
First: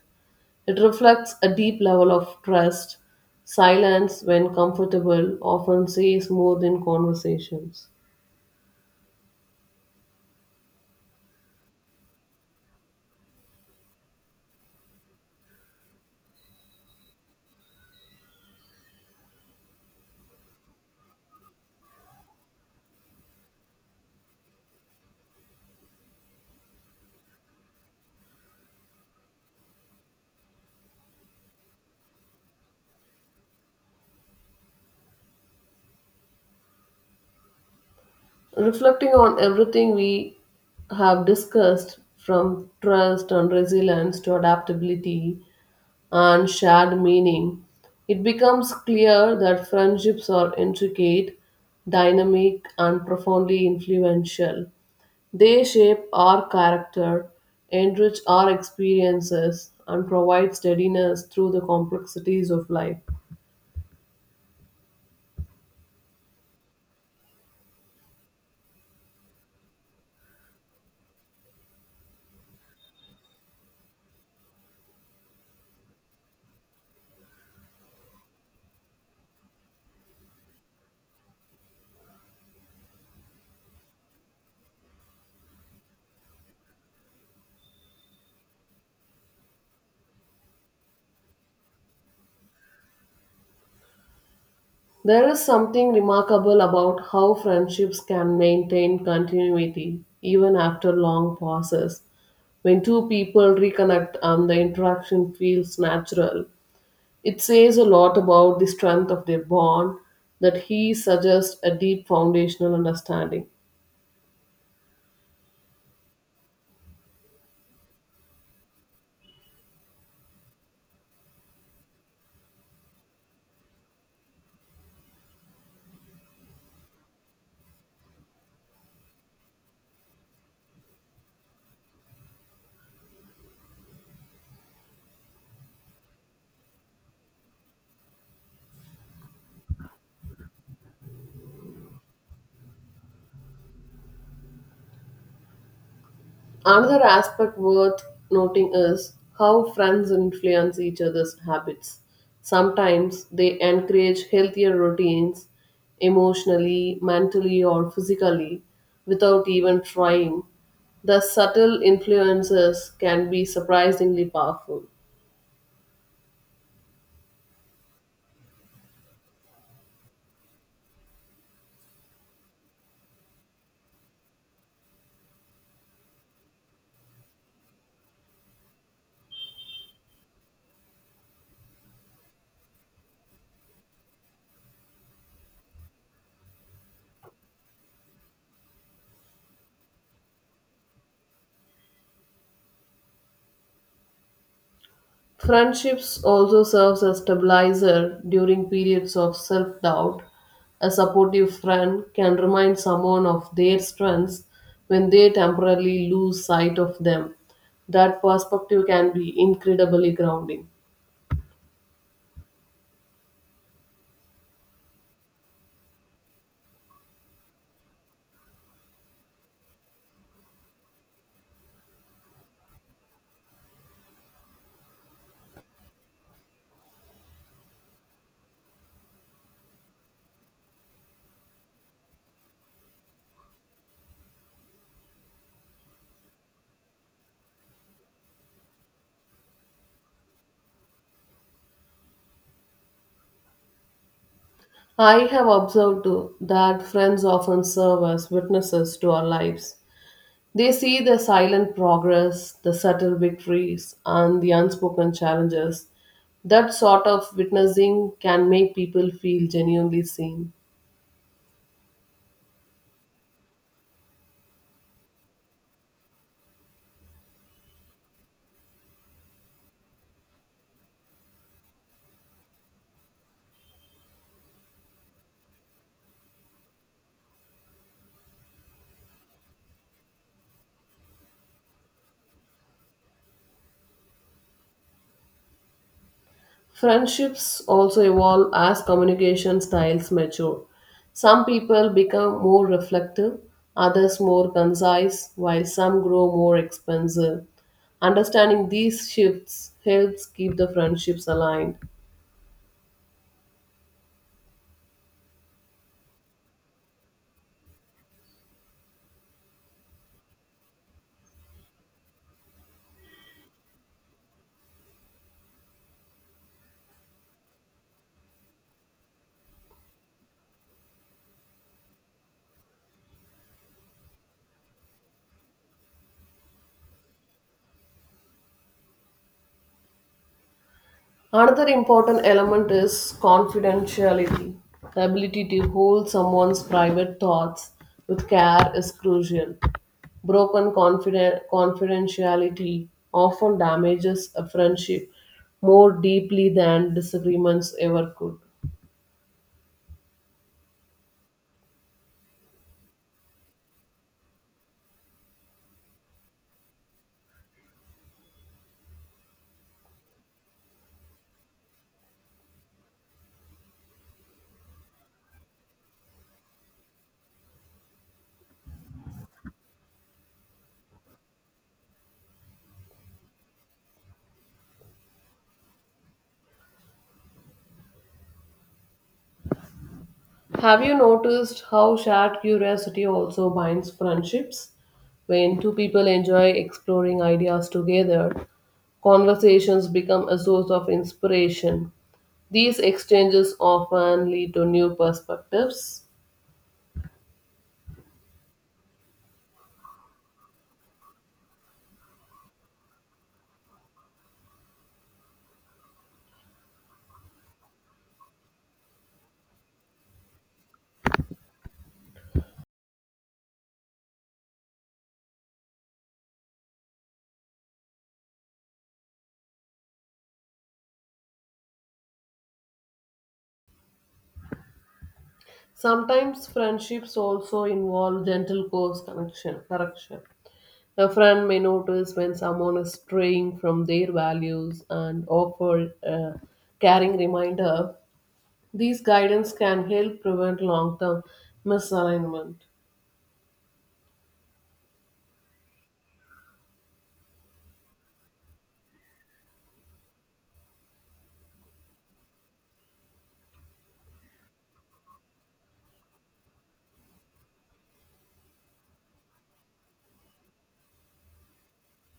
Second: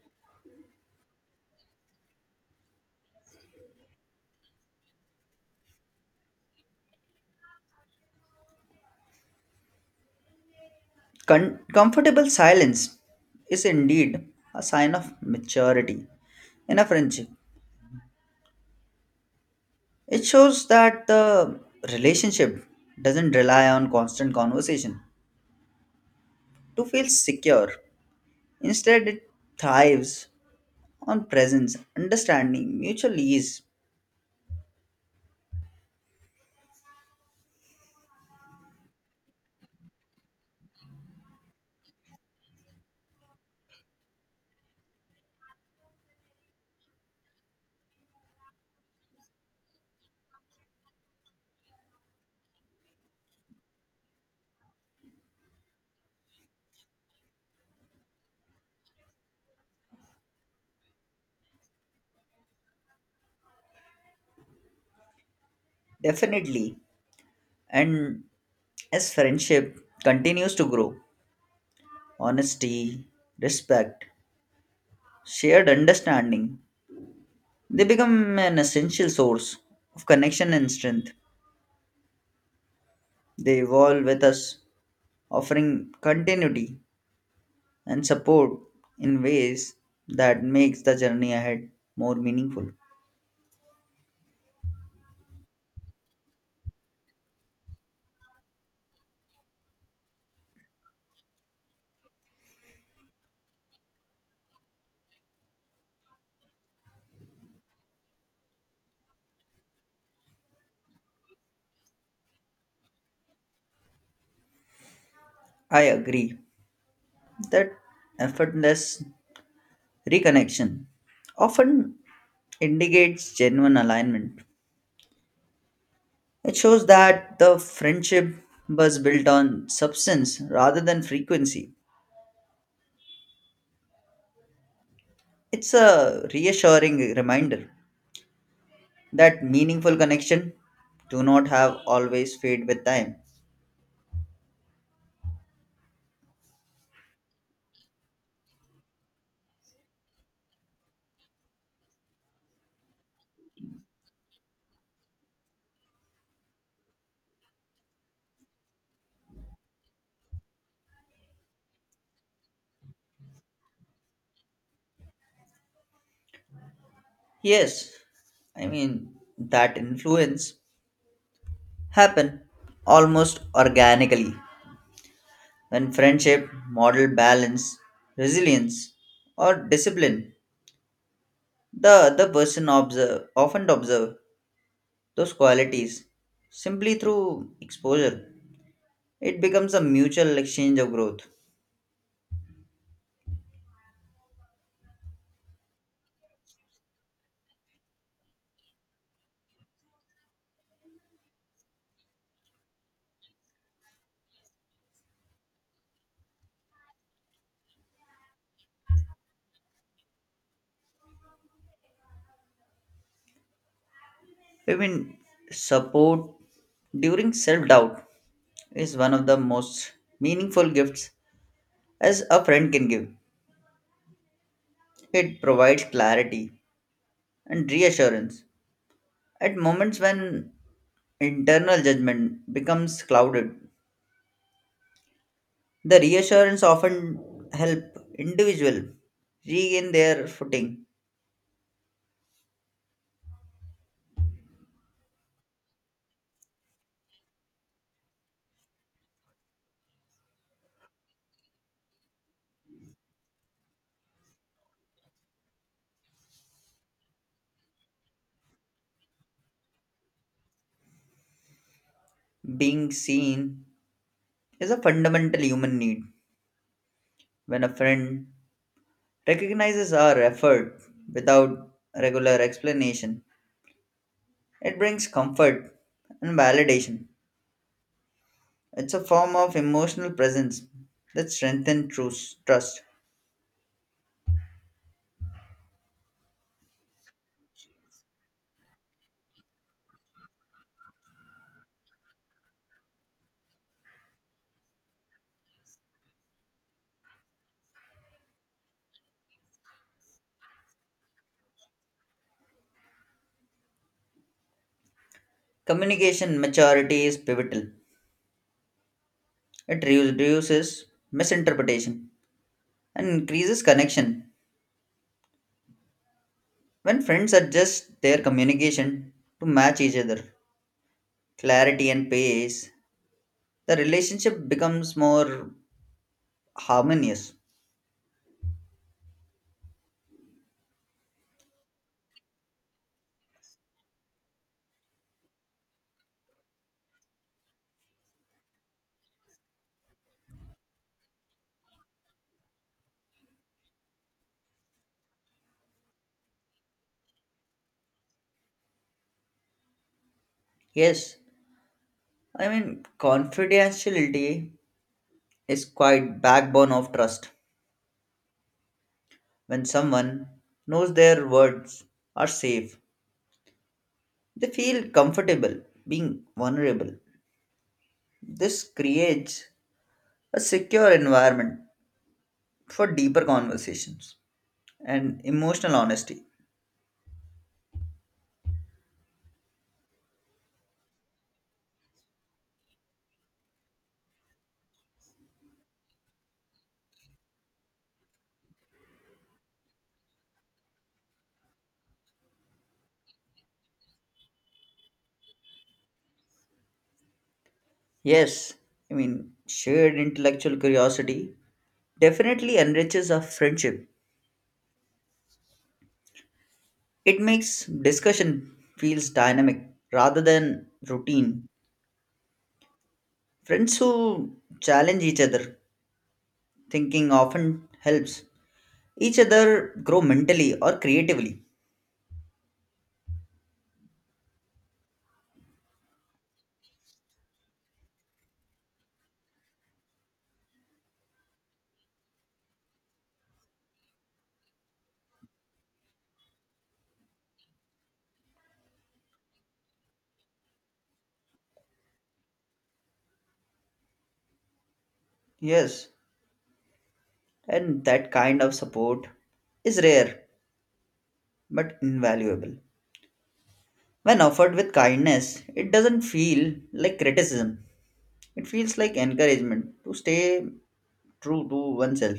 Speaker 1: it reflects a deep level of trust. Silence, when comfortable, often says more than conversations.
Speaker 2: Comfortable silence is indeed a sign of maturity in a friendship. It shows that the relationship doesn't rely on constant conversation to feel secure. Instead, it thrives on presence, understanding, mutual ease,
Speaker 1: Reflecting on everything we have discussed, from trust and resilience to adaptability, and shared meaning, it becomes clear that friendships are intricate, dynamic, and profoundly influential. They shape our character, enrich our experiences, and provide steadiness through the complexities of life.
Speaker 2: definitely. And as friendship continues to grow, honesty, respect, shared understanding, they become an essential source of connection and strength. They evolve with us, offering continuity and support in ways that makes the journey ahead more meaningful.
Speaker 1: There is something remarkable about how friendships can maintain continuity even after long pauses. When two people reconnect and the interaction feels natural, it says a lot about the strength of their bond that he suggests a deep foundational understanding.
Speaker 2: I agree that effortless reconnection often indicates genuine alignment. It shows that the friendship was built on substance rather than frequency. It's a reassuring reminder that meaningful connection do not have always fade with time.
Speaker 1: Another aspect worth noting is how friends influence each other's habits. Sometimes they encourage healthier routines emotionally, mentally, or physically without even trying. The subtle influences can be surprisingly powerful.
Speaker 2: Yes, I mean that influence happen almost organically when friendship model balance, resilience, or discipline. The other person observe often observe those qualities simply through exposure. It becomes a mutual exchange of growth.
Speaker 1: Friendships also serves as stabilizer during periods of self-doubt. A supportive friend can remind someone of their strengths when they temporarily lose sight of them. That perspective can be incredibly grounding.
Speaker 2: I mean support during self doubt is one of the most meaningful gifts as a friend can give. It provides clarity and reassurance. At moments when internal judgment becomes clouded, the reassurance often help individual regain their footing.
Speaker 1: I have observed too that friends often serve as witnesses to our lives. They see the silent progress, the subtle victories, and the unspoken challenges. That sort of witnessing can make people feel genuinely seen.
Speaker 2: Being seen is a fundamental human need. When a friend recognizes our effort without regular explanation, it brings comfort and validation. It's a form of emotional presence that strengthens trust.
Speaker 1: Friendships also evolve as communication styles mature. Some people become more reflective, others more concise, while some grow more expansive. Understanding these shifts helps keep the friendships aligned.
Speaker 2: Communication maturity is pivotal. It reduces misinterpretation and increases connection. When friends adjust their communication to match each other, clarity and pace, the relationship becomes more harmonious.
Speaker 1: Another important element is confidentiality. The ability to hold someone's private thoughts with care is crucial. Broken confidentiality often damages a friendship more deeply than disagreements ever could.
Speaker 2: Yes, I mean, confidentiality is quite backbone of trust. When someone knows their words are safe, they feel comfortable being vulnerable. This creates a secure environment for deeper conversations and emotional honesty.
Speaker 1: Have you noticed how shared curiosity also binds friendships? When two people enjoy exploring ideas together, conversations become a source of inspiration. These exchanges often lead to new perspectives.
Speaker 2: Yes, I mean, shared intellectual curiosity definitely enriches a friendship. It makes discussion feels dynamic rather than routine. Friends who challenge each other thinking often helps each other grow mentally or creatively.
Speaker 1: Sometimes friendships also involve gentle course connection, correction. A friend may notice when someone is straying from their values and offer a caring reminder. These guidance can help prevent long term misalignment.
Speaker 2: Yes, and that kind of support is rare but invaluable. When offered with kindness, it doesn't feel like criticism. It feels like encouragement to stay true to oneself.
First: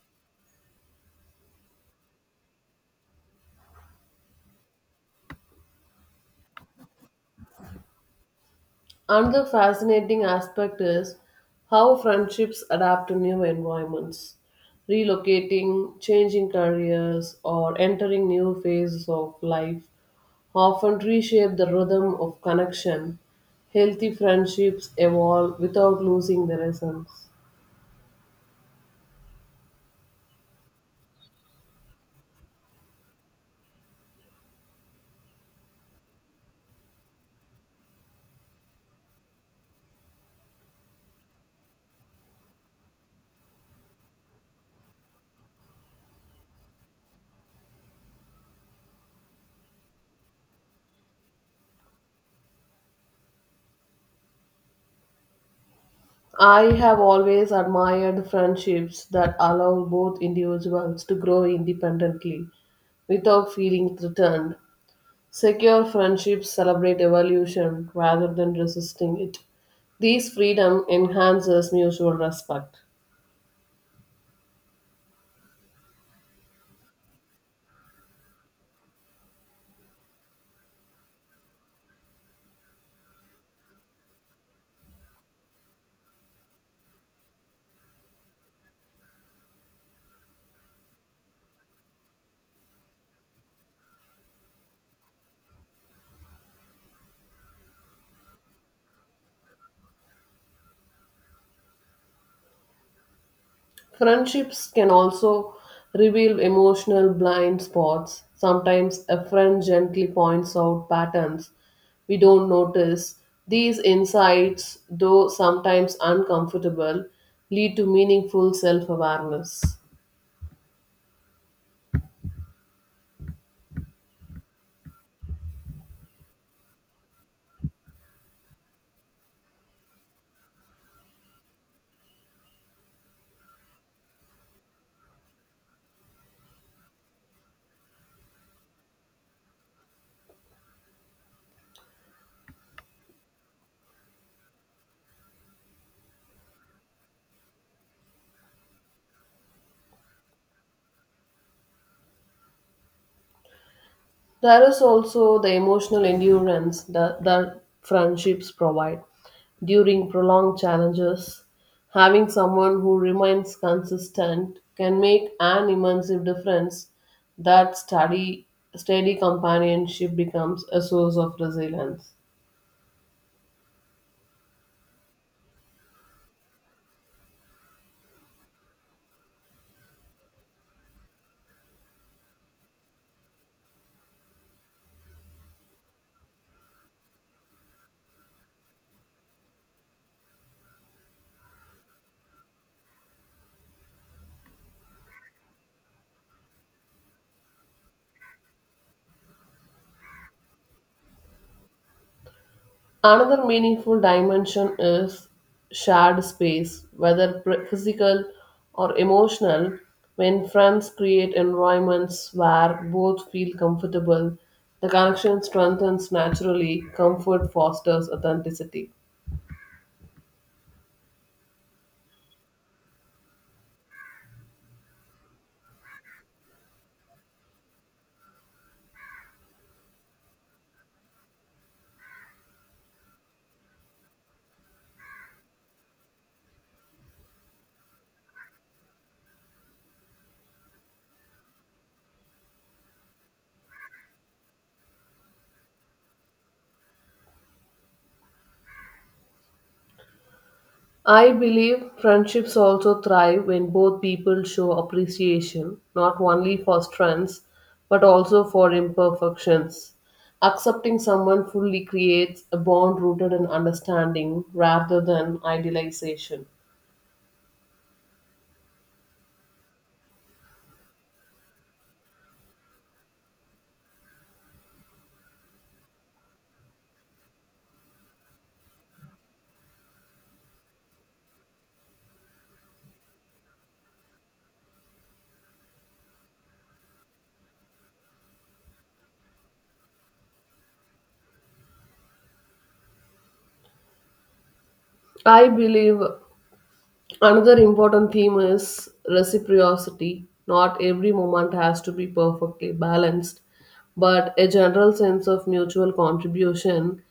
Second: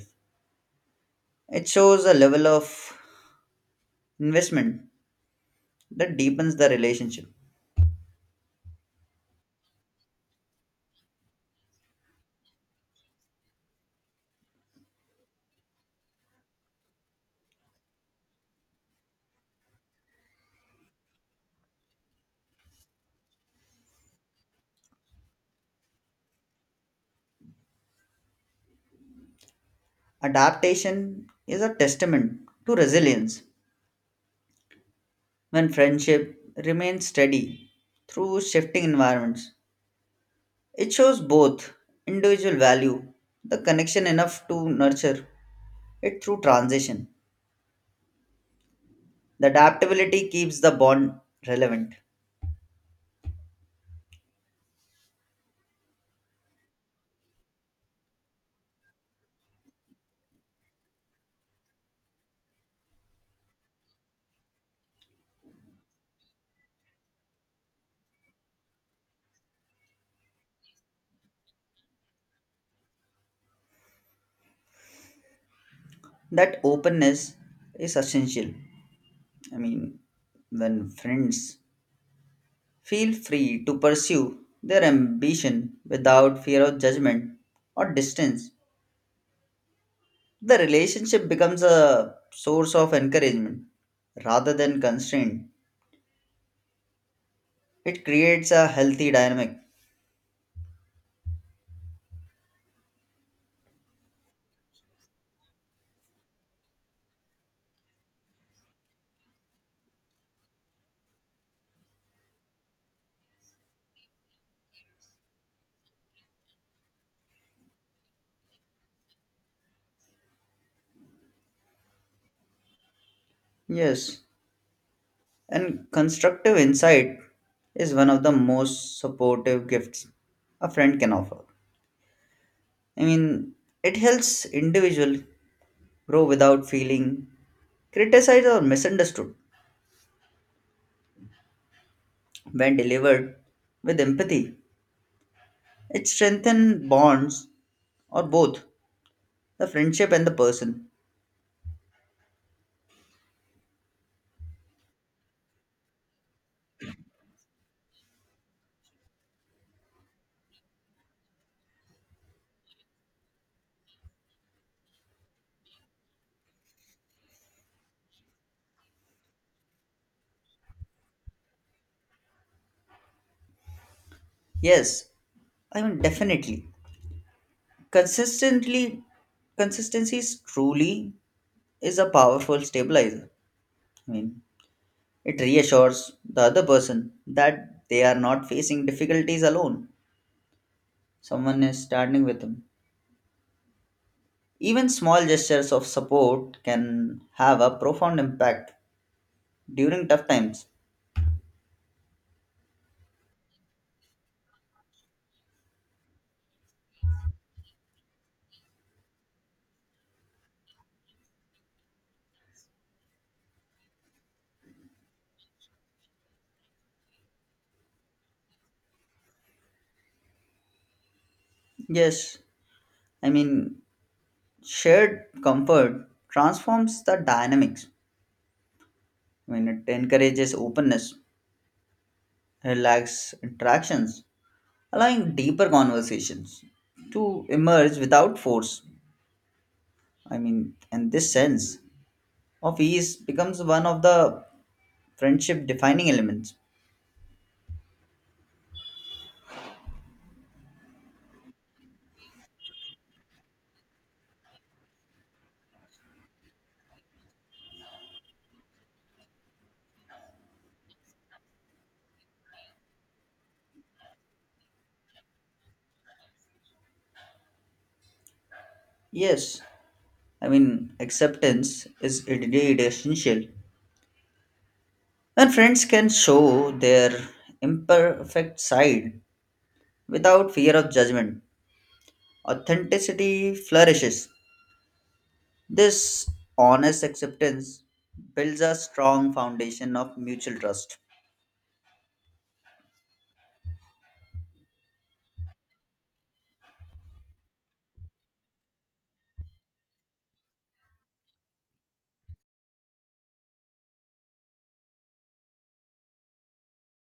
Speaker 2: It shows a level of investment that deepens the relationship.
Speaker 1: Another fascinating aspect is how friendships adapt to new environments. Relocating, changing careers, or entering new phases of life often reshape the rhythm of connection. Healthy friendships evolve without losing their essence.
Speaker 2: Adaptation is a testament to resilience when friendship remains steady through shifting environments. It shows both individual value, the connection enough to nurture it through transition. The adaptability keeps the bond relevant.
Speaker 1: I have always admired friendships that allow both individuals to grow independently without feeling threatened. Secure friendships celebrate evolution rather than resisting it. This freedom enhances mutual respect.
Speaker 2: That openness is essential. I mean, when friends feel free to pursue their ambition without fear of judgment or distance, the relationship becomes a source of encouragement rather than constraint. It creates a healthy dynamic.
Speaker 1: Friendships can also reveal emotional blind spots. Sometimes a friend gently points out patterns we don't notice. These insights, though sometimes uncomfortable, lead to meaningful self awareness.
Speaker 2: Yes, and constructive insight is one of the most supportive gifts a friend can offer. I mean, it helps individual grow without feeling criticized or misunderstood, when delivered with empathy. It strengthens bonds or both the friendship and the person.
Speaker 1: There is also the emotional endurance that friendships provide. During prolonged challenges, having someone who remains consistent can make an immense difference. That steady companionship becomes a source of resilience.
Speaker 2: Yes, I mean definitely. Consistently consistency is truly is a powerful stabilizer. I mean, it reassures the other person that they are not facing difficulties alone. Someone is standing with them. Even small gestures of support can have a profound impact during tough times.
Speaker 1: Another meaningful dimension is shared space, whether physical or emotional, when friends create environments where both feel comfortable. The connection strengthens naturally, comfort fosters authenticity.
Speaker 2: Yes, I mean, shared comfort transforms the dynamics, when it encourages openness, relaxed interactions, allowing deeper conversations to emerge without force. I mean, and this sense of ease becomes one of the friendship defining elements.
Speaker 1: I believe friendships also thrive when both people show appreciation, not only for strengths, but also for imperfections. Accepting someone fully creates a bond rooted in understanding rather than idealization.
Speaker 2: Yes, I mean, acceptance is indeed essential. When friends can show their imperfect side without fear of judgment, authenticity flourishes. This honest acceptance builds a strong foundation of mutual trust.
Speaker 1: I believe Another important theme is reciprocity. Not every moment has to be perfectly balanced, but a general sense of mutual contribution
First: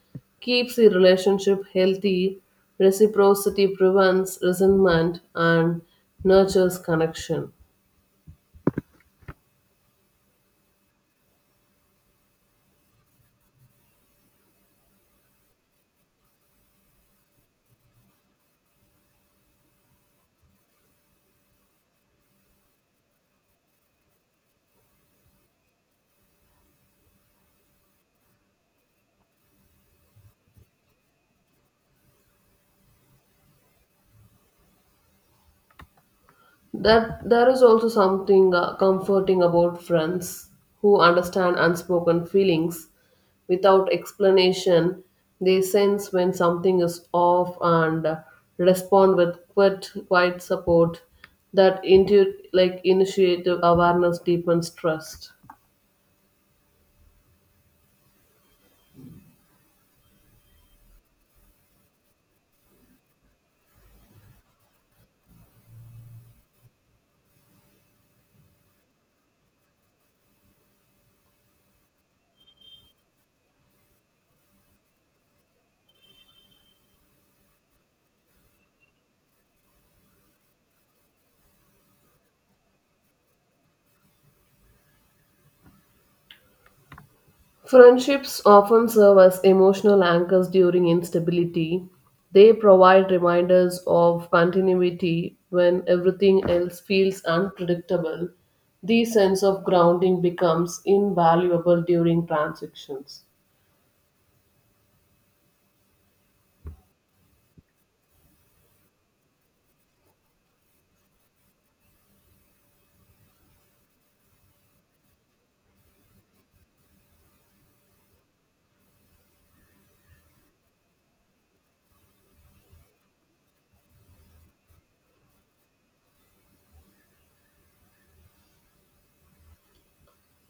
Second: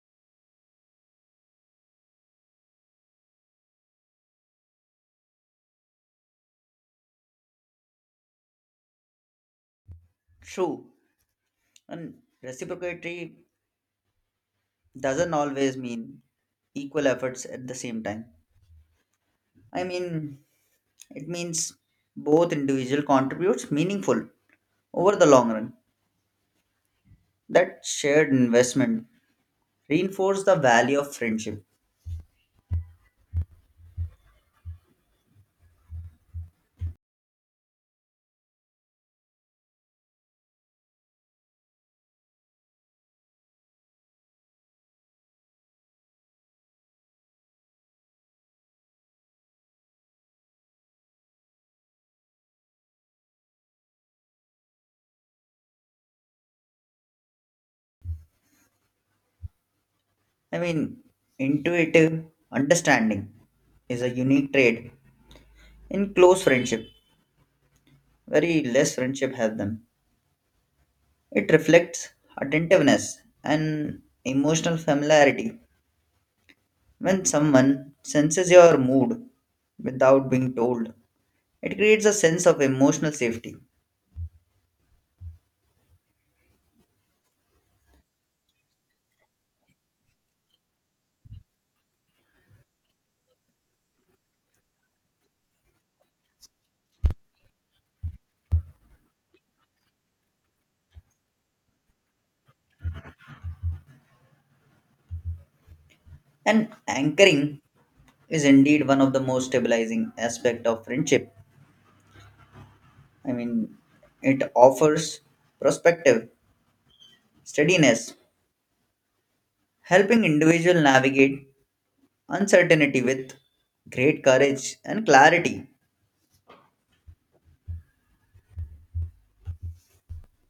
Speaker 1: keeps the relationship healthy. Reciprocity prevents resentment and nurtures connection.
Speaker 2: True, and reciprocity doesn't always mean equal efforts at the same time. I mean, it means both individual contributes meaningful over the long run. That shared investment reinforces the value of friendship.
Speaker 1: That there is also something comforting about friends who understand unspoken feelings without explanation. They sense when something is off and respond with quiet support. That initiative awareness deepens trust.
Speaker 2: I mean, intuitive understanding is a unique trait in close friendship. Very less friendship have them. It reflects attentiveness and emotional familiarity. When someone senses your mood without being told, it creates a sense of emotional safety.
Speaker 1: Friendships often serve as emotional anchors during instability. They provide reminders of continuity when everything else feels unpredictable. The sense of grounding becomes invaluable during transitions.
Speaker 2: And anchoring is indeed one of the most stabilizing aspect of friendship. I mean, it offers perspective, steadiness, helping individual navigate uncertainty with great courage and clarity.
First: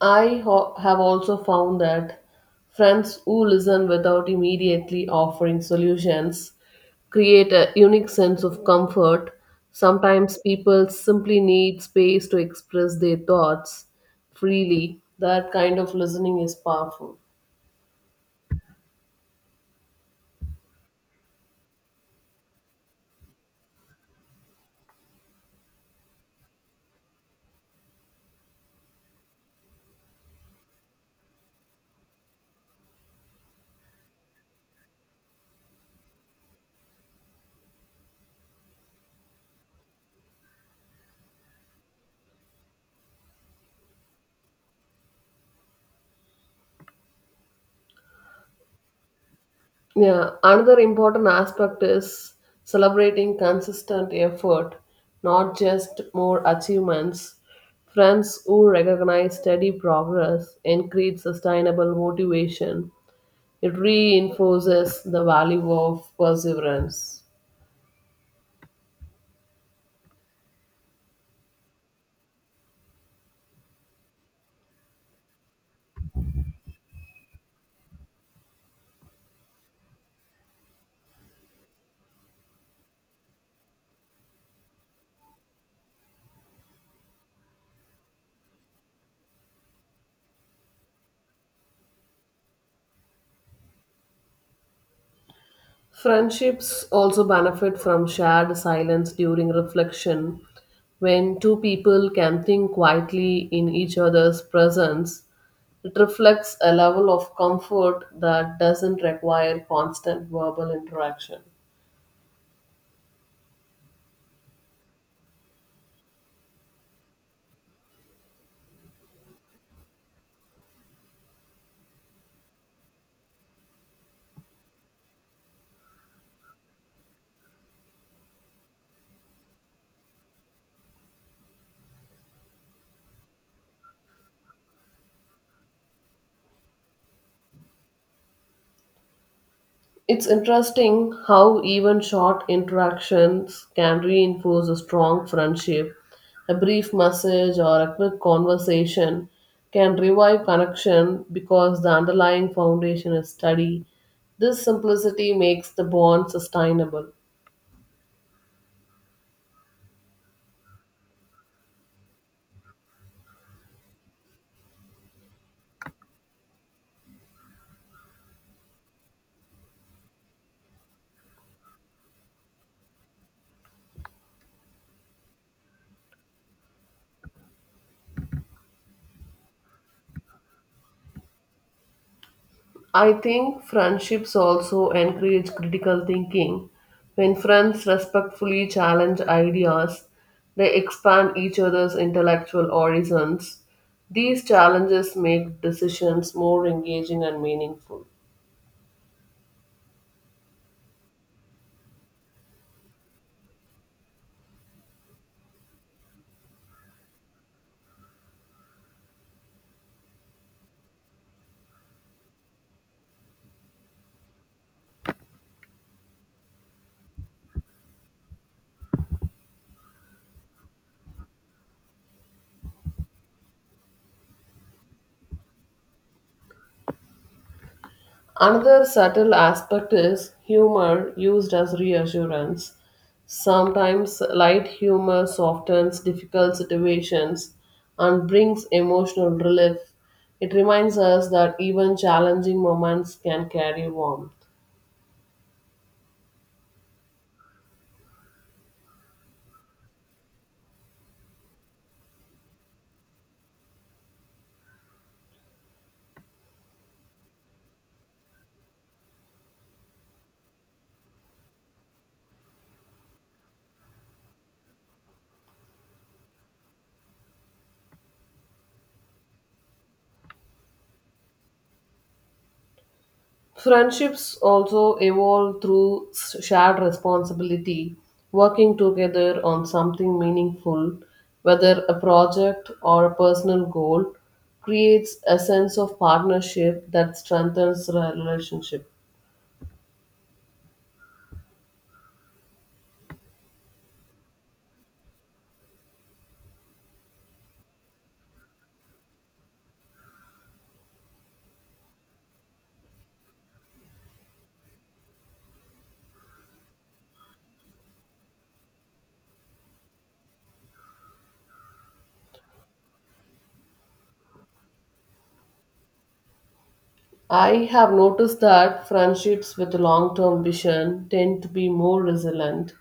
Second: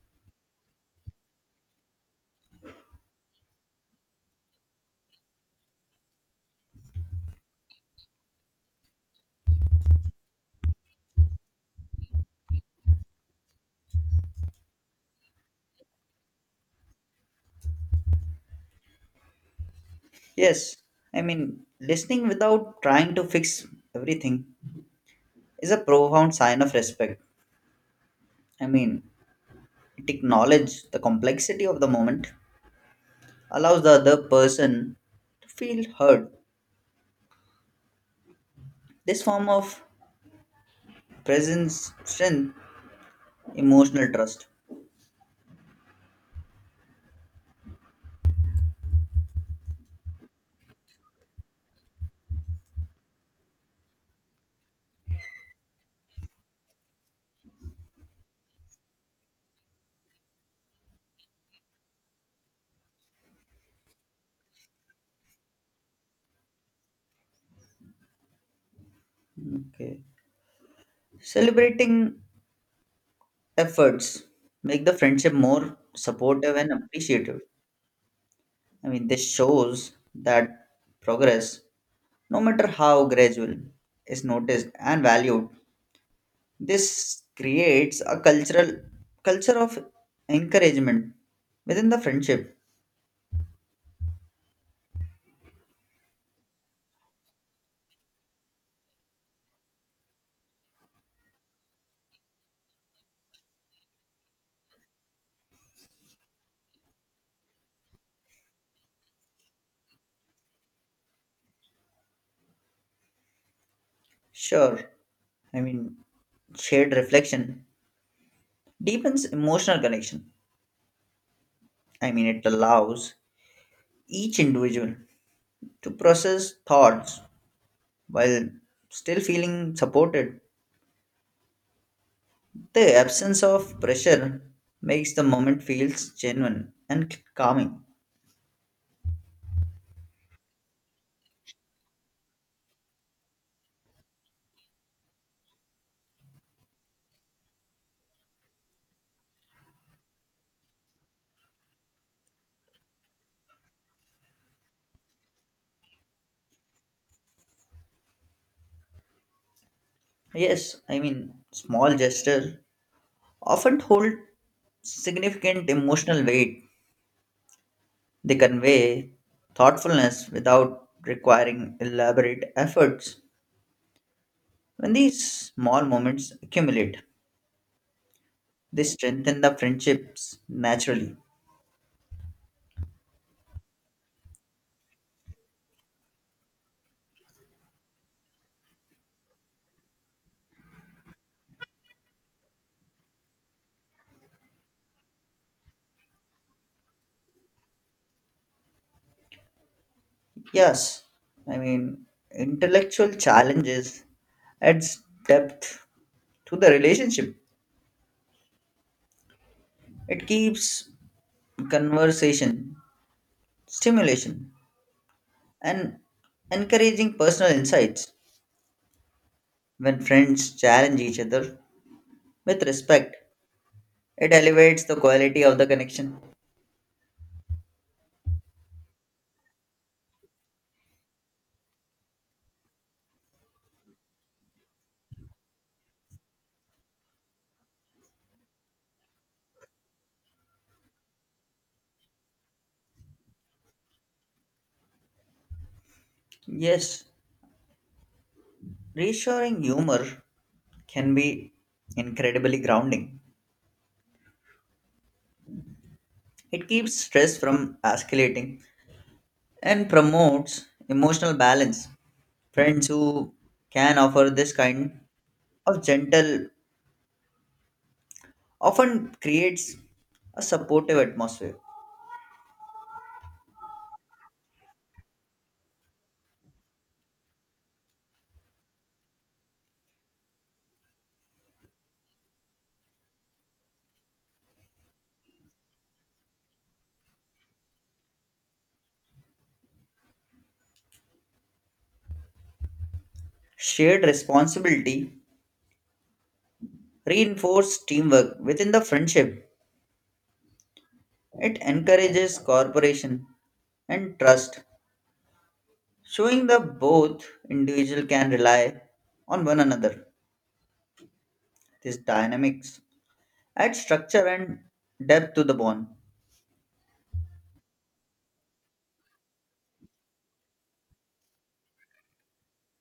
Speaker 1: I have also found that friends who listen without immediately offering solutions create a unique sense of comfort. Sometimes people simply need space to express their thoughts freely. That kind of listening is powerful.
Speaker 2: Yes, I mean, listening without trying to fix everything is a profound sign of respect. I mean, it acknowledges the complexity of the moment, allows the other person to feel heard. This form of presence strength emotional trust.
Speaker 1: Yeah, another important aspect is celebrating consistent effort, not just more achievements. Friends who recognize steady progress increase sustainable motivation. It reinforces the value of perseverance.
Speaker 2: Okay. Celebrating efforts make the friendship more supportive and appreciative. I mean, this shows that progress, no matter how gradual, is noticed and valued. This creates a cultural culture of encouragement within the friendship.
Speaker 1: Friendships also benefit from shared silence during reflection. When two people can think quietly in each other's presence, it reflects a level of comfort that doesn't require constant verbal interaction.
Speaker 2: Sure, I mean shared reflection deepens emotional connection. I mean, it allows each individual to process thoughts while still feeling supported. The absence of pressure makes the moment feels genuine and calming.
Speaker 1: It's interesting how even short interactions can reinforce a strong friendship. A brief message or a quick conversation can revive connection because the underlying foundation is steady. This simplicity makes the bond sustainable.
Speaker 2: Yes, I mean small gestures often hold significant emotional weight. They convey thoughtfulness without requiring elaborate efforts. When these small moments accumulate, they strengthen the friendships naturally.
Speaker 1: I think friendships also encourage critical thinking. When friends respectfully challenge ideas, they expand each other's intellectual horizons. These challenges make decisions more engaging and meaningful.
Speaker 2: Yes, I mean, intellectual challenges adds depth to the relationship. It keeps conversation, stimulation, and encouraging personal insights. When friends challenge each other with respect, it elevates the quality of the connection.
Speaker 1: Another subtle aspect is humor used as reassurance. Sometimes light humor softens difficult situations and brings emotional relief. It reminds us that even challenging moments can carry warmth.
Speaker 2: Yes, reassuring humor can be incredibly grounding. It keeps stress from escalating and promotes emotional balance. Friends who can offer this kind of gentle often creates a supportive atmosphere.
Speaker 1: Friendships also evolve through shared responsibility, working together on something meaningful, whether a project or a personal goal, creates a sense of partnership that strengthens the relationship.
Speaker 2: Shared responsibility reinforces teamwork within the friendship. It encourages cooperation and trust, showing that both individual can rely on one another. This dynamics add structure and depth to the bond.
Speaker 1: I have noticed that friendships with a long term vision tend to be more resilient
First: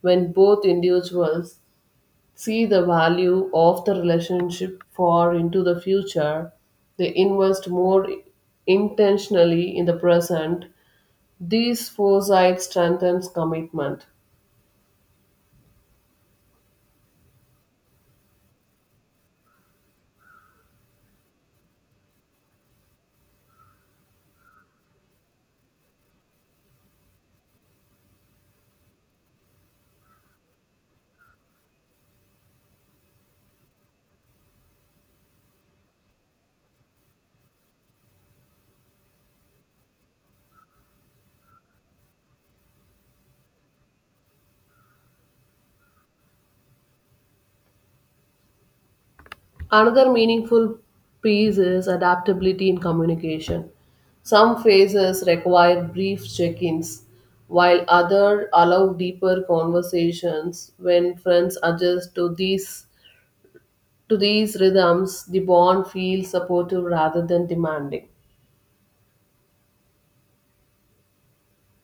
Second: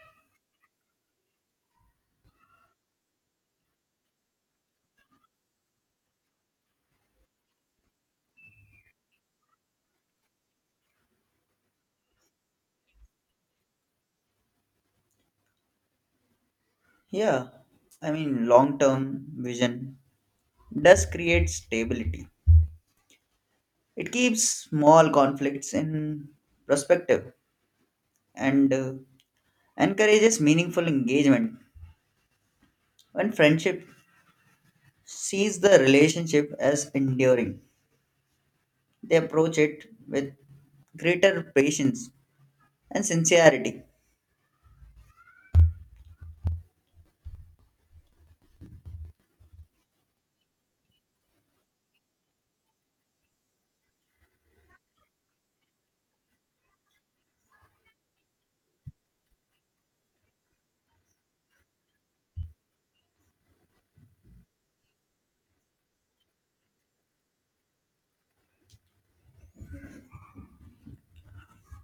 Speaker 1: when both individuals see the value of the relationship for into the future. They invest more intentionally in the present. These foresight strengthens commitment.
Speaker 2: Yeah, I mean long term vision does create stability. It keeps small conflicts in perspective and encourages meaningful engagement when friendship sees the relationship as enduring. They approach it with greater patience and sincerity.
Speaker 1: Another meaningful piece is adaptability in communication. Some phases require brief check-ins, while others allow deeper conversations. When friends adjust to these rhythms, the bond feels supportive rather than demanding.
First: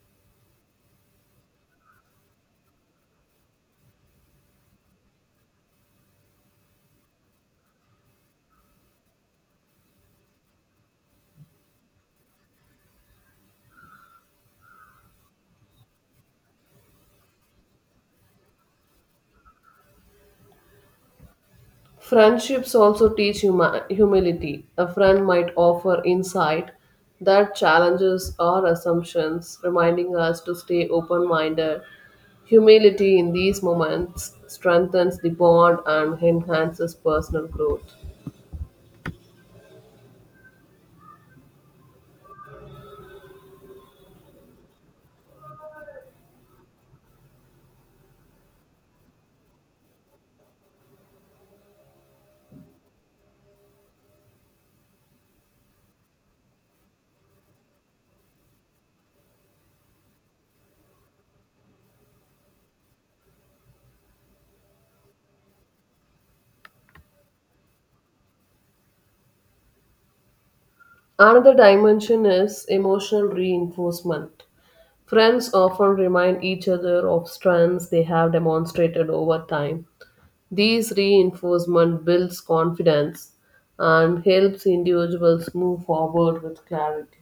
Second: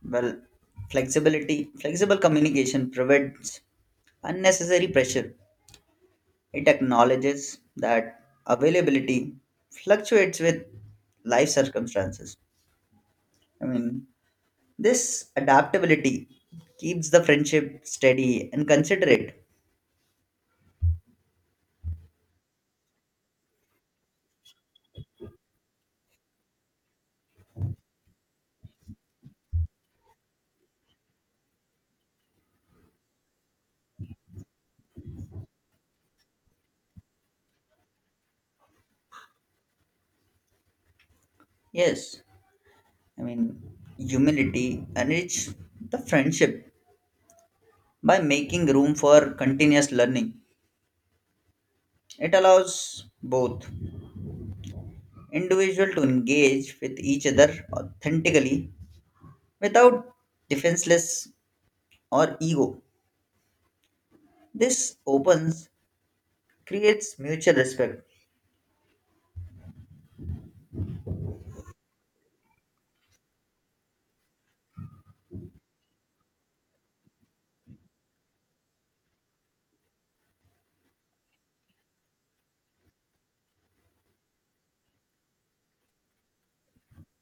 Speaker 2: Well, flexibility flexible communication prevents unnecessary pressure. It acknowledges that availability fluctuates with life circumstances. I mean, this adaptability keeps the friendship steady and considerate.
Speaker 1: Friendships also teach humility. A friend might offer insight that challenges our assumptions, reminding us to stay open minded. Humility in these moments strengthens the bond and enhances personal growth.
Speaker 2: Yes, I mean, humility enriches the friendship by making room for continuous learning. It allows both individual to engage with each other authentically without defenseless or ego. This opens creates mutual respect.
Speaker 1: Another dimension is emotional reinforcement. Friends often remind each other of strengths they have demonstrated over time. These reinforcement builds confidence and helps individuals move forward with clarity.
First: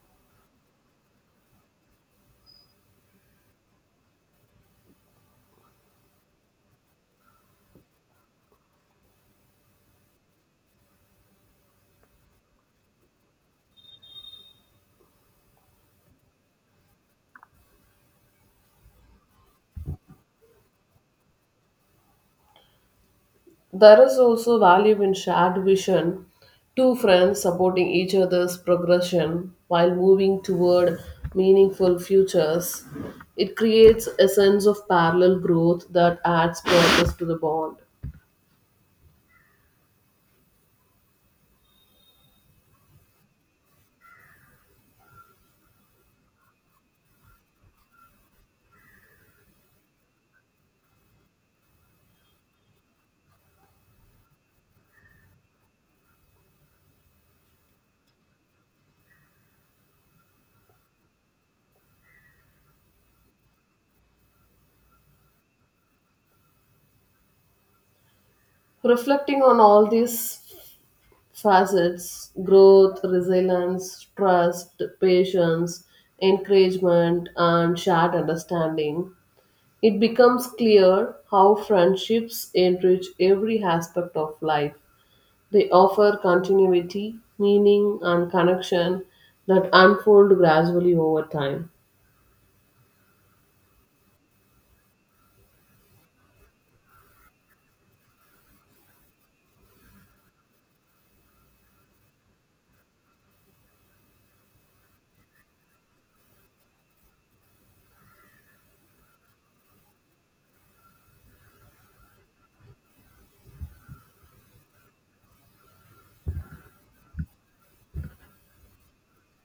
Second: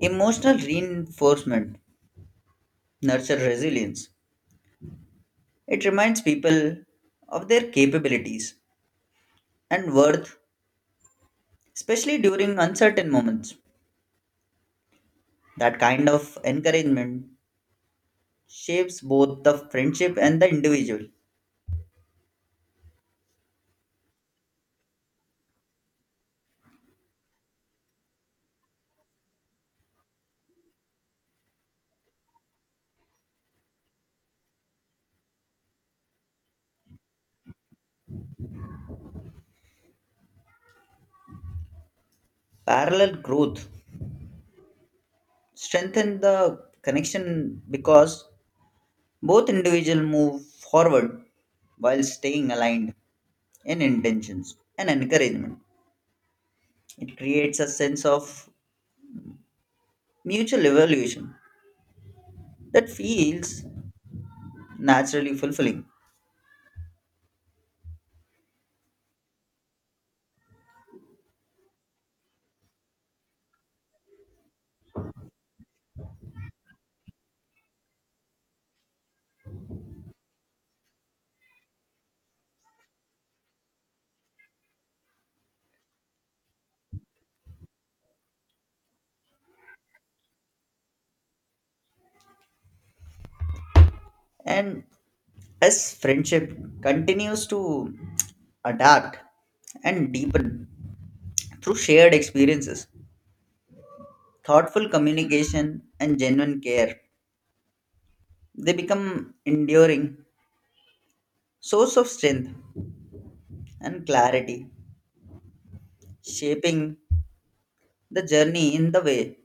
Speaker 2: Emotional reinforcement nurtures resilience. It reminds people of their capabilities and worth, especially during uncertain moments. That kind of encouragement shapes both the friendship and the individual.
Speaker 1: There is also value in shared vision, two friends supporting each other's progression while moving toward meaningful futures. It creates a sense of parallel growth that adds purpose to the bond.
Speaker 2: Parallel growth strengthens the connection because both individuals move forward while staying aligned in intentions and encouragement. It creates a sense of mutual evaluation that feels naturally fulfilling.
Speaker 1: Reflecting on all these facets growth, resilience, trust, patience, encouragement, and shared understanding, it becomes clear how friendships enrich every aspect of life. They offer continuity, meaning, and connection that unfold gradually over time.
Speaker 2: And as friendship continues to adapt and deepen through shared experiences, thoughtful communication, and genuine care, they become enduring source of strength and clarity, shaping the journey in the way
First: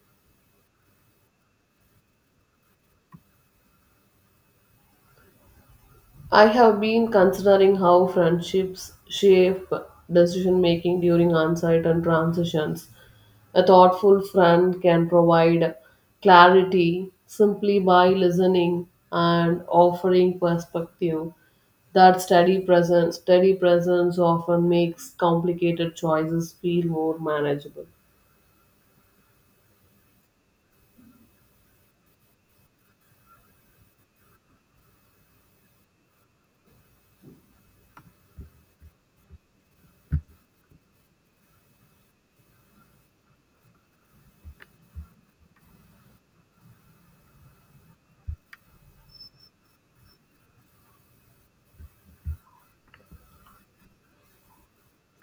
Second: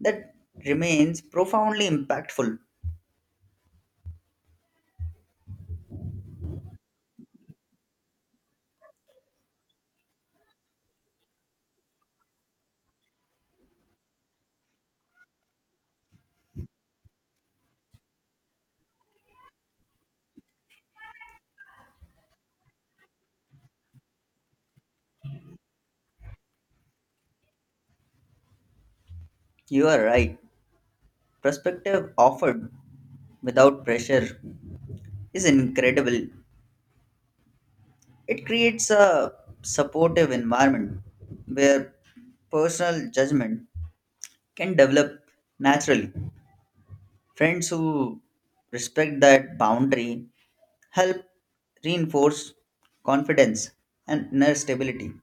Speaker 2: that remains profoundly impactful.
Speaker 1: I have been considering how friendships shape decision making during onset and transitions. A thoughtful friend can provide clarity simply by listening and offering perspective. That steady presence often makes complicated choices feel more manageable.
Speaker 2: You are right. Perspective offered without pressure is incredible. It creates a supportive environment where personal judgment can develop naturally. Friends who respect that boundary help reinforce confidence and inner stability.